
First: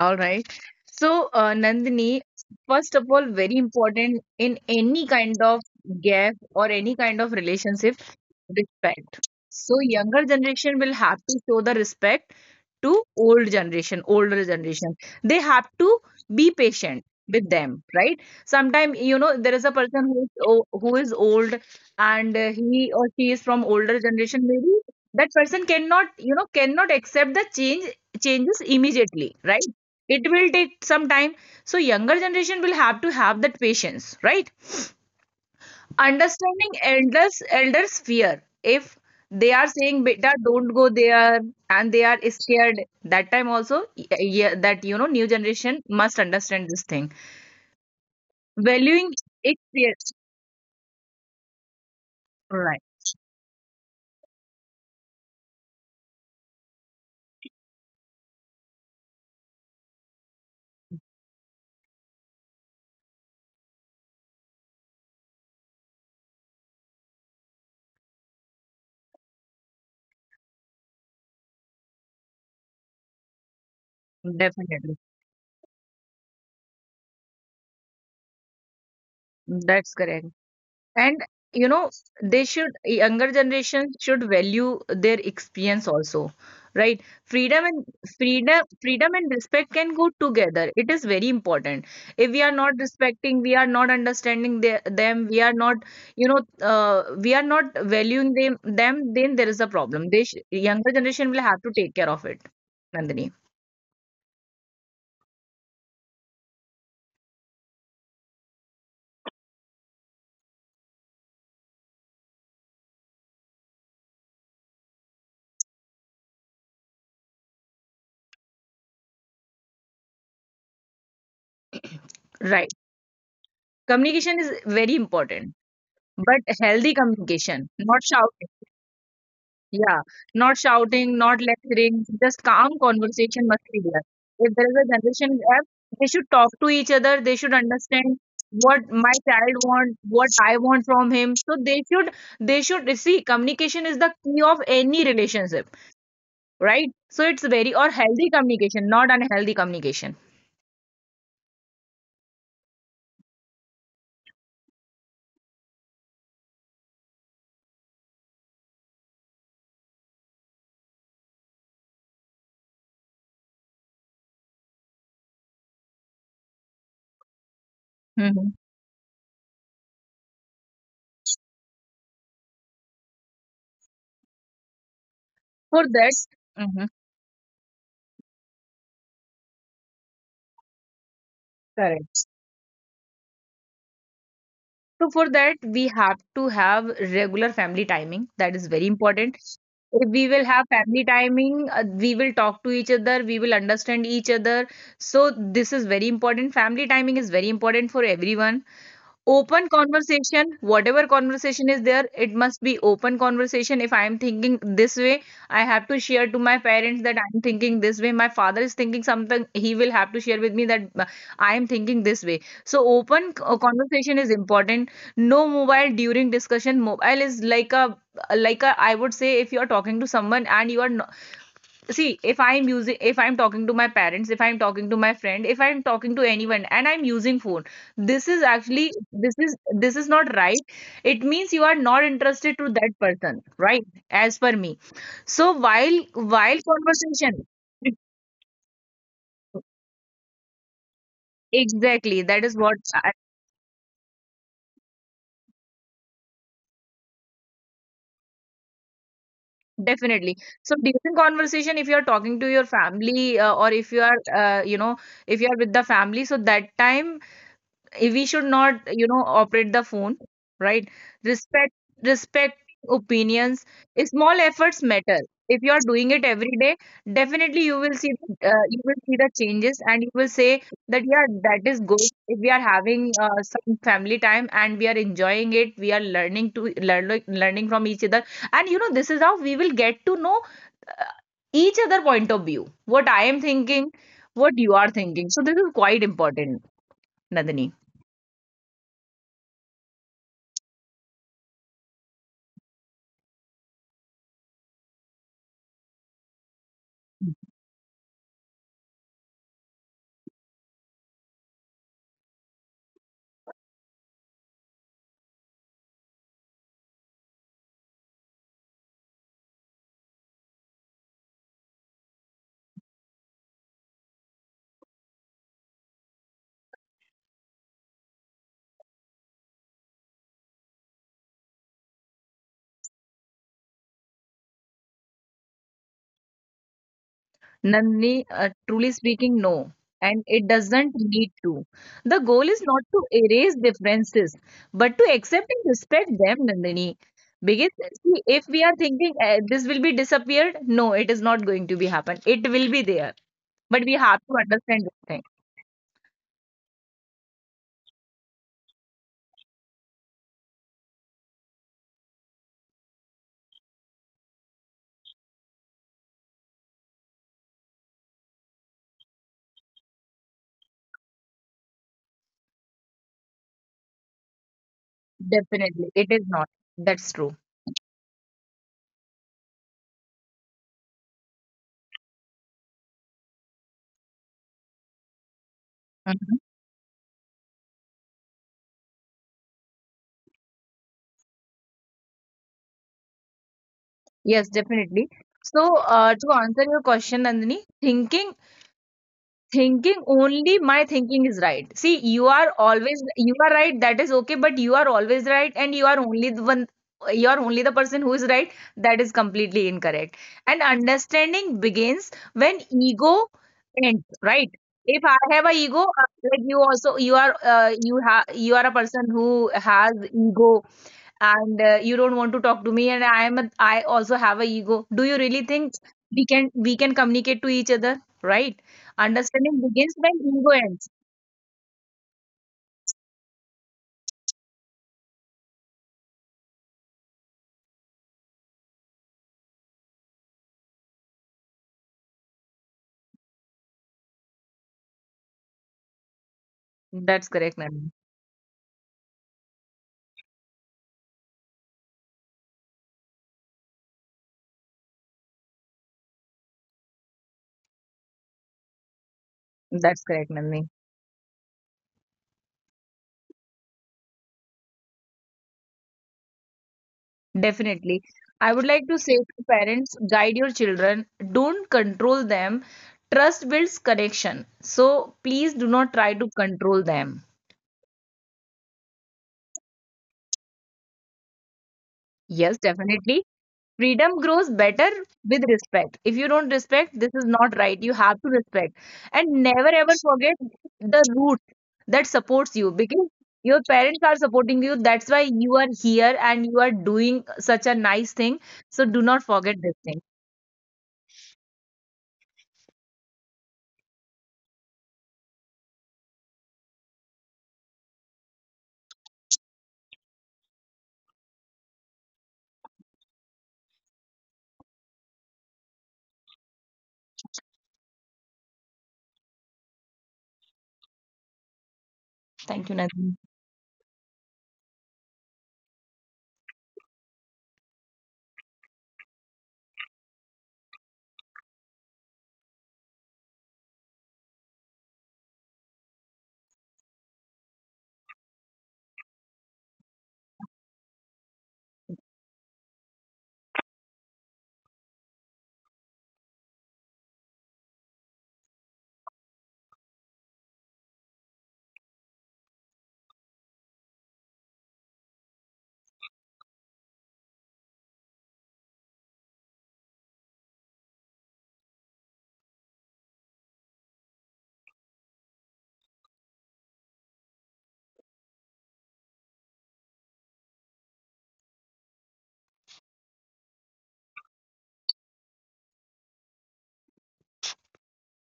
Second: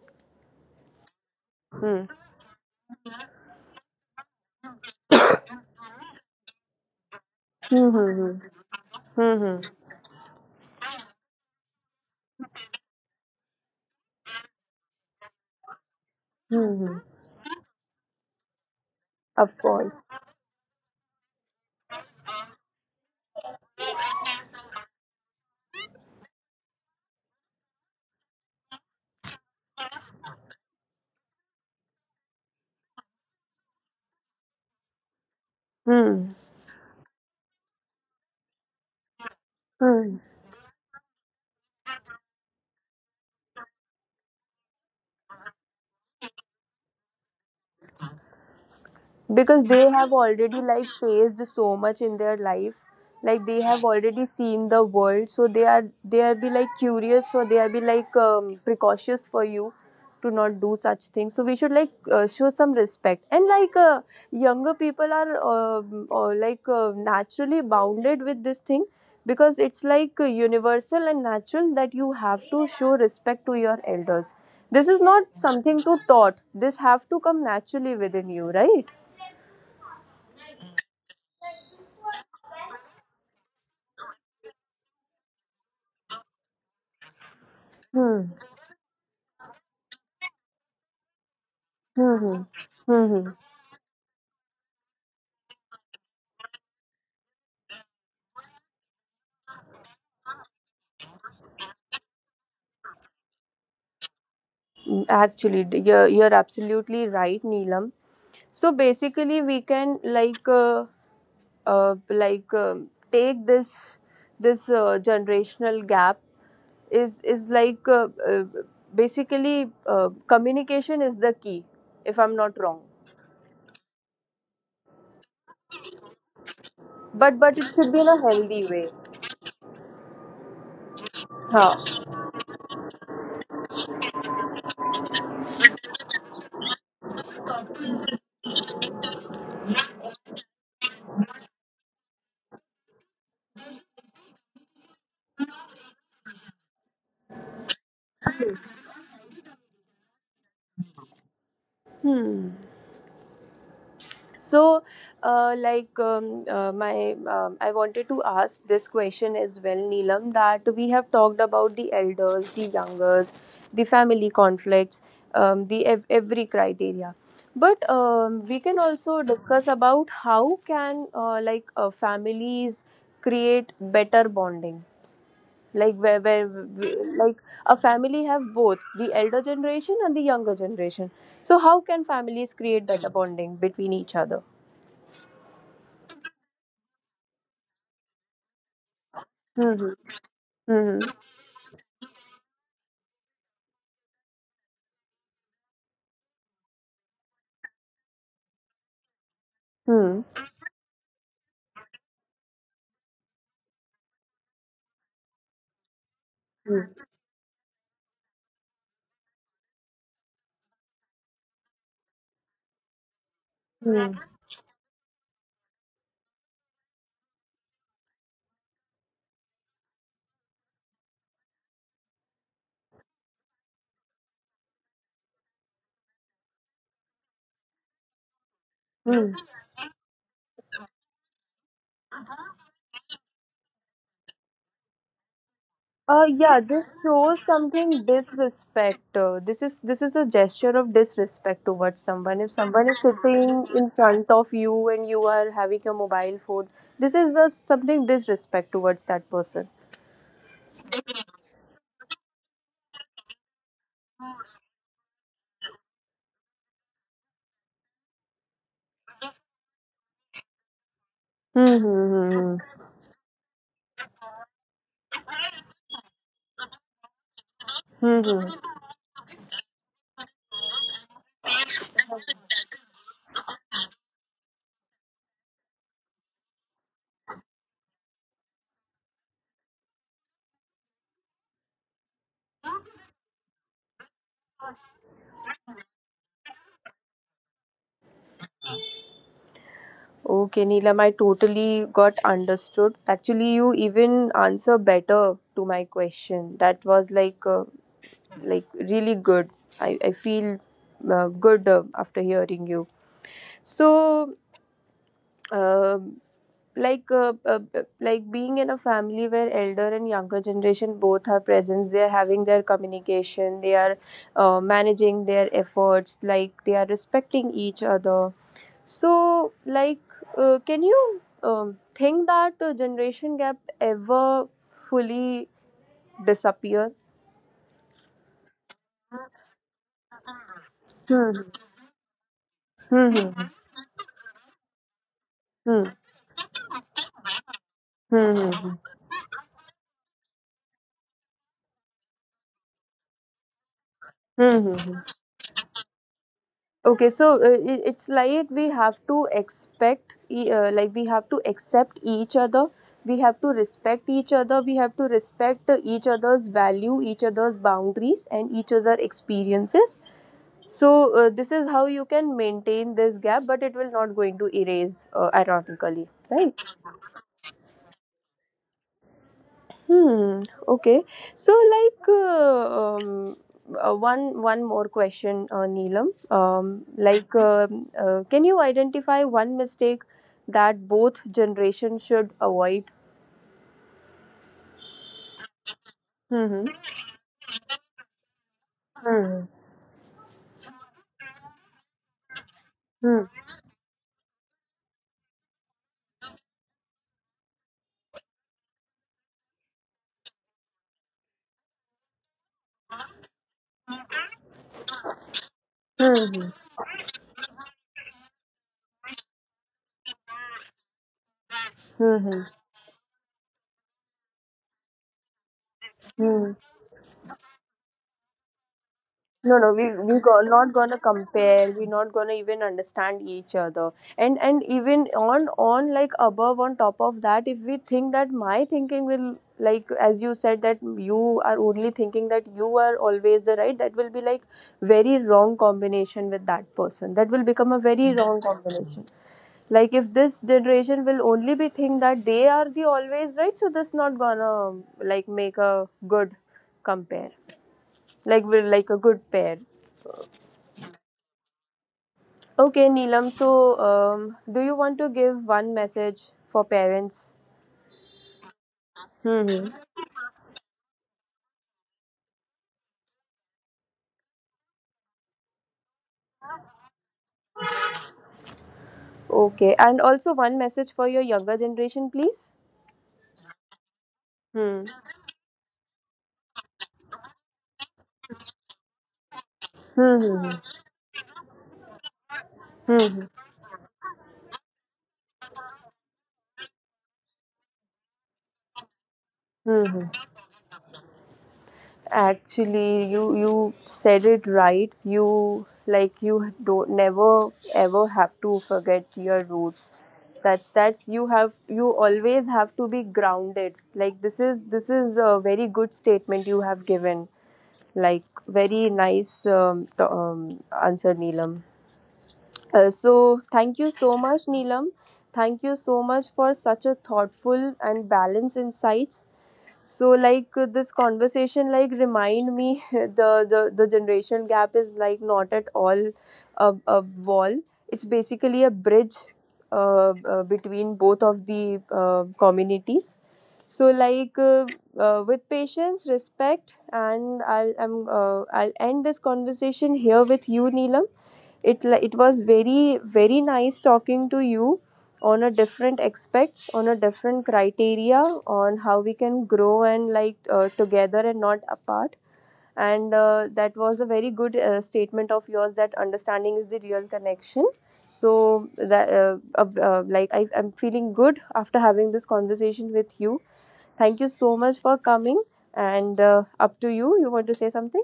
[SPEAKER 2] All right. So,
[SPEAKER 1] Hmm.
[SPEAKER 2] Nandini, first of all, very important in any kind of gap or any kind of
[SPEAKER 1] Hmm,
[SPEAKER 2] relationship,
[SPEAKER 1] hmm, hmm.
[SPEAKER 2] respect.
[SPEAKER 1] Hmm hmm
[SPEAKER 2] So younger generation will have to show the respect to old generation, older generation. They have to be
[SPEAKER 1] hmm
[SPEAKER 2] patient with them, right? Sometimes you know there is a
[SPEAKER 1] afford hmm of
[SPEAKER 2] person
[SPEAKER 1] course.
[SPEAKER 2] who is old and he or she is from older generation. Maybe that person cannot you know cannot accept the changes immediately, right? It will take some time. So younger generation will have to have that patience, right?
[SPEAKER 1] Hmm
[SPEAKER 2] Understanding elders fear. If they are saying
[SPEAKER 1] hmm
[SPEAKER 2] beta don't go there and they are scared that time also yeah, that you know new generation must understand this thing. Valuing
[SPEAKER 1] because they
[SPEAKER 2] experience,
[SPEAKER 1] have already like faced so much in their
[SPEAKER 2] right?
[SPEAKER 1] life. Like they have already seen the world, so they are be like curious, so they are be like precautious for you to not do such things. So we should like show some respect and like younger people are like naturally bounded with this thing because it's like universal and natural that you have to show respect to your elders.
[SPEAKER 2] Definitely,
[SPEAKER 1] This is not something to taught, this have to come naturally within you, right?
[SPEAKER 2] that's correct. And you know, younger generations should value their experience also, right? Freedom and
[SPEAKER 1] Hmm.
[SPEAKER 2] freedom and respect can go together. It is very important.
[SPEAKER 1] Hmm.
[SPEAKER 2] If we are
[SPEAKER 1] Hmm.
[SPEAKER 2] not
[SPEAKER 1] Hmm,
[SPEAKER 2] respecting,
[SPEAKER 1] hmm.
[SPEAKER 2] we are not understanding them, we are not, you know, we are not valuing them, then there is a problem. They sh younger generation will have to take care of it, Nandini.
[SPEAKER 1] Mm, actually, d- you're absolutely right, Neelam. So basically, we can like take this generational gap is, like basically communication is the key, if I'm not wrong.
[SPEAKER 2] Right. Communication is very important, but healthy
[SPEAKER 1] But it should
[SPEAKER 2] communication,
[SPEAKER 1] be in a
[SPEAKER 2] not
[SPEAKER 1] healthy
[SPEAKER 2] shouting.
[SPEAKER 1] way.
[SPEAKER 2] Yeah, not shouting, not
[SPEAKER 1] Huh.
[SPEAKER 2] lecturing, just calm conversation must be there. If there is a generation gap, they should talk to each other. They should understand what my child want, what I want from him. So they should see communication is the key of any relationship, right? So it's very or healthy communication, not unhealthy communication.
[SPEAKER 1] Hmm. So like my I wanted to ask this question as well, Neelam, that we have talked about the elders, the youngers, the family conflicts, every criteria, but
[SPEAKER 2] Hmm.
[SPEAKER 1] we can also discuss about how can families create better bonding,
[SPEAKER 2] For
[SPEAKER 1] like
[SPEAKER 2] that,
[SPEAKER 1] where
[SPEAKER 2] mhm,
[SPEAKER 1] a family have both the elder generation and the younger generation. So how can
[SPEAKER 2] correct.
[SPEAKER 1] families create better bonding between each other?
[SPEAKER 2] So for that, we have to have regular family timing. That is very important. If
[SPEAKER 1] Mhm.
[SPEAKER 2] we will have family
[SPEAKER 1] Mhm.
[SPEAKER 2] timing, we will talk to each other, we will understand each other. So, this is very important. Family timing is very important for everyone. Open
[SPEAKER 1] Hmm.
[SPEAKER 2] conversation, whatever conversation is there it must be open conversation. If I am thinking this way I have to share to my parents that
[SPEAKER 1] Hmm.
[SPEAKER 2] I am thinking this way. My father is thinking something, he will have to share with me that I am thinking this way. So open conversation
[SPEAKER 1] Hmm.
[SPEAKER 2] is important. No mobile during discussion. Mobile is like a I would say if you are talking to someone and you are see if I'm talking to my parents, if I'm talking to my friend, if I'm talking to anyone and I'm using phone, this is actually,
[SPEAKER 1] Hmm.
[SPEAKER 2] this is not right. It means you are not interested to that person, right? As per me. So while
[SPEAKER 1] Yeah, this
[SPEAKER 2] conversation.
[SPEAKER 1] shows something disrespect. This is a gesture of disrespect towards
[SPEAKER 2] Exactly, that is
[SPEAKER 1] someone. If someone is sitting in front of you and you are having your mobile phone, this is something disrespect towards that person.
[SPEAKER 2] definitely. So during conversation, if you are talking to your family or if you are, you know, if you are with the family, so that time we should not operate the phone, right? Respect. Respect
[SPEAKER 1] Mm-hmm.
[SPEAKER 2] opinions. Small efforts matter. If you are doing it every day, definitely you will see, you
[SPEAKER 1] Mm-hmm.
[SPEAKER 2] will see the changes and you will say that yeah that is good. If we are having some family time and we are enjoying it, we are learn, like, learning from each other. And you know this is how we will get to know uh, each other point of view, what I am thinking, what you are thinking. So this is quite important, Nandini.
[SPEAKER 1] Okay, Neelam, I totally got understood. Actually, you even answer better to my question. That was like really good. I feel good after hearing you. So, um, like being in a family where elder and younger generation both are present, they are having their communication, they are managing their efforts, like they are respecting each other. So, like, can you think that generation gap ever fully disappear?
[SPEAKER 2] Nandini, truly speaking, no. And it doesn't need to.
[SPEAKER 1] Hmm.
[SPEAKER 2] The goal is not to
[SPEAKER 1] Hmm.
[SPEAKER 2] erase
[SPEAKER 1] Hmm.
[SPEAKER 2] differences, but to accept and respect them, Nandini. Because see, if
[SPEAKER 1] Hmm.
[SPEAKER 2] we are
[SPEAKER 1] Hmm.
[SPEAKER 2] thinking this will be disappeared, no, it is not going to be happen. It will be there. But we have to understand this thing.
[SPEAKER 1] Mm-hmm. Okay, so it's like we have to expect, like we have to accept each other. We have to respect each other. We have to respect each other's value, each other's boundaries, and each other experiences. So this is how you can maintain this gap, but it will not going to erase
[SPEAKER 2] Definitely, it is
[SPEAKER 1] ironically,
[SPEAKER 2] not.
[SPEAKER 1] right?
[SPEAKER 2] That's true.
[SPEAKER 1] Hmm. Okay. So, like, one more question, Neelam.
[SPEAKER 2] Mhm.
[SPEAKER 1] Um, can you identify one mistake that both generations should avoid?
[SPEAKER 2] Yes, definitely. So, to answer your
[SPEAKER 1] Mm-hmm.
[SPEAKER 2] question, Nandini,
[SPEAKER 1] Mm-hmm.
[SPEAKER 2] Thinking only my thinking is right. See, you are right, that is okay, but you are always right and you are only the person who is right, that is completely incorrect. And understanding begins when ego ends, right? If I have a ego, like you
[SPEAKER 1] Mm-hmm.
[SPEAKER 2] also you are a person who has ego and you don't want to talk to me and I also have a ego. Do you really think we
[SPEAKER 1] Mm-hmm.
[SPEAKER 2] can communicate to each other, right? Understanding
[SPEAKER 1] No,
[SPEAKER 2] begins
[SPEAKER 1] no,
[SPEAKER 2] when ego ends.
[SPEAKER 1] not gonna compare, we're not gonna even understand each other. And even on like above on top of that, if we think that my thinking will, like as you said, that you are only thinking that you are always the right, that will be like very wrong combination with that
[SPEAKER 2] That's
[SPEAKER 1] person, that
[SPEAKER 2] correct,
[SPEAKER 1] will
[SPEAKER 2] Nandini.
[SPEAKER 1] become a very wrong combination. Like if this generation will only be think that they are the always right, so this not gonna like make a good compare, like will like a good pair.
[SPEAKER 2] That's correct, Nandini.
[SPEAKER 1] Okay, Neelam. So, do you want to give one message for parents?
[SPEAKER 2] Definitely. I would like to say to parents,
[SPEAKER 1] Hmm.
[SPEAKER 2] guide your children, don't control them. Trust builds connection. So please do not try to control them.
[SPEAKER 1] Okay, and also one message for your younger generation,
[SPEAKER 2] Yes,
[SPEAKER 1] please.
[SPEAKER 2] definitely. Freedom grows better
[SPEAKER 1] Hmm.
[SPEAKER 2] with respect. If you don't respect, this is not right, you have to respect. And never ever forget
[SPEAKER 1] Hmm. Hmm.
[SPEAKER 2] the root that supports you, because
[SPEAKER 1] Hmm, hmm,
[SPEAKER 2] your parents are supporting you, that's why you are here and you are doing such a nice thing. So do not forget this thing.
[SPEAKER 1] hmm, hmm. Actually, you said it right. You, like you, don't, never ever have to forget your roots. That's you have, you always have to be grounded. Like this is a very good statement you have given. Like, very nice answer, Neelam.
[SPEAKER 2] Thank you, Nadine.
[SPEAKER 1] So, thank you so much, Neelam. Thank you so much for such a thoughtful and balanced insights. So, like this conversation, like remind me the generation gap is like not at all a wall. It's basically a bridge, between both of the communities. So like with patience, respect, and I'll end this conversation here with you, Neelam. It it was very very nice talking to you on a different aspects, on a different criteria, on how we can grow and like together and not apart. And that was a very good statement of yours, that understanding is the real connection. So that I'm feeling good after having this conversation with you. Thank you so much for coming. And up to you, you want to say something.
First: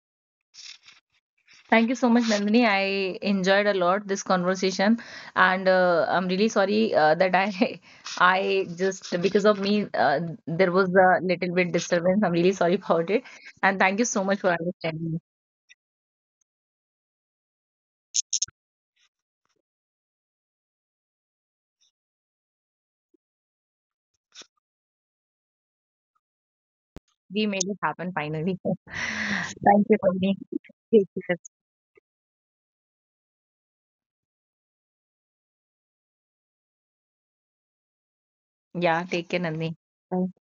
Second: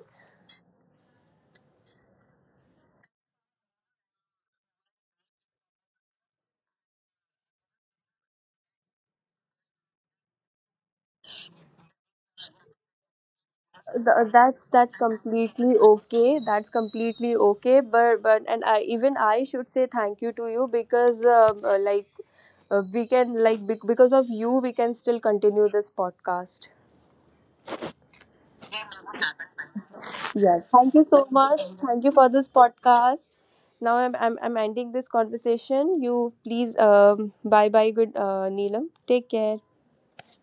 [SPEAKER 2] Thank you so much, Nandini. I enjoyed a lot this conversation, and I'm really sorry that I, I just because of me, there was a little bit disturbance. I'm really sorry about it, and thank you so much for
[SPEAKER 1] That's
[SPEAKER 2] understanding.
[SPEAKER 1] that's completely okay, but and I, even I, should say thank you to you, because like we can like because of you we can still continue this podcast.
[SPEAKER 2] We made it happen finally. Thank you, Nandini.
[SPEAKER 1] Yes. Thank you
[SPEAKER 2] Take
[SPEAKER 1] so
[SPEAKER 2] care.
[SPEAKER 1] much. Thank you for this podcast. Now I'm ending this conversation. You please bye bye, good, Neelam.
[SPEAKER 2] Yeah, take
[SPEAKER 1] Take
[SPEAKER 2] care,
[SPEAKER 1] care.
[SPEAKER 2] Nandini. Bye.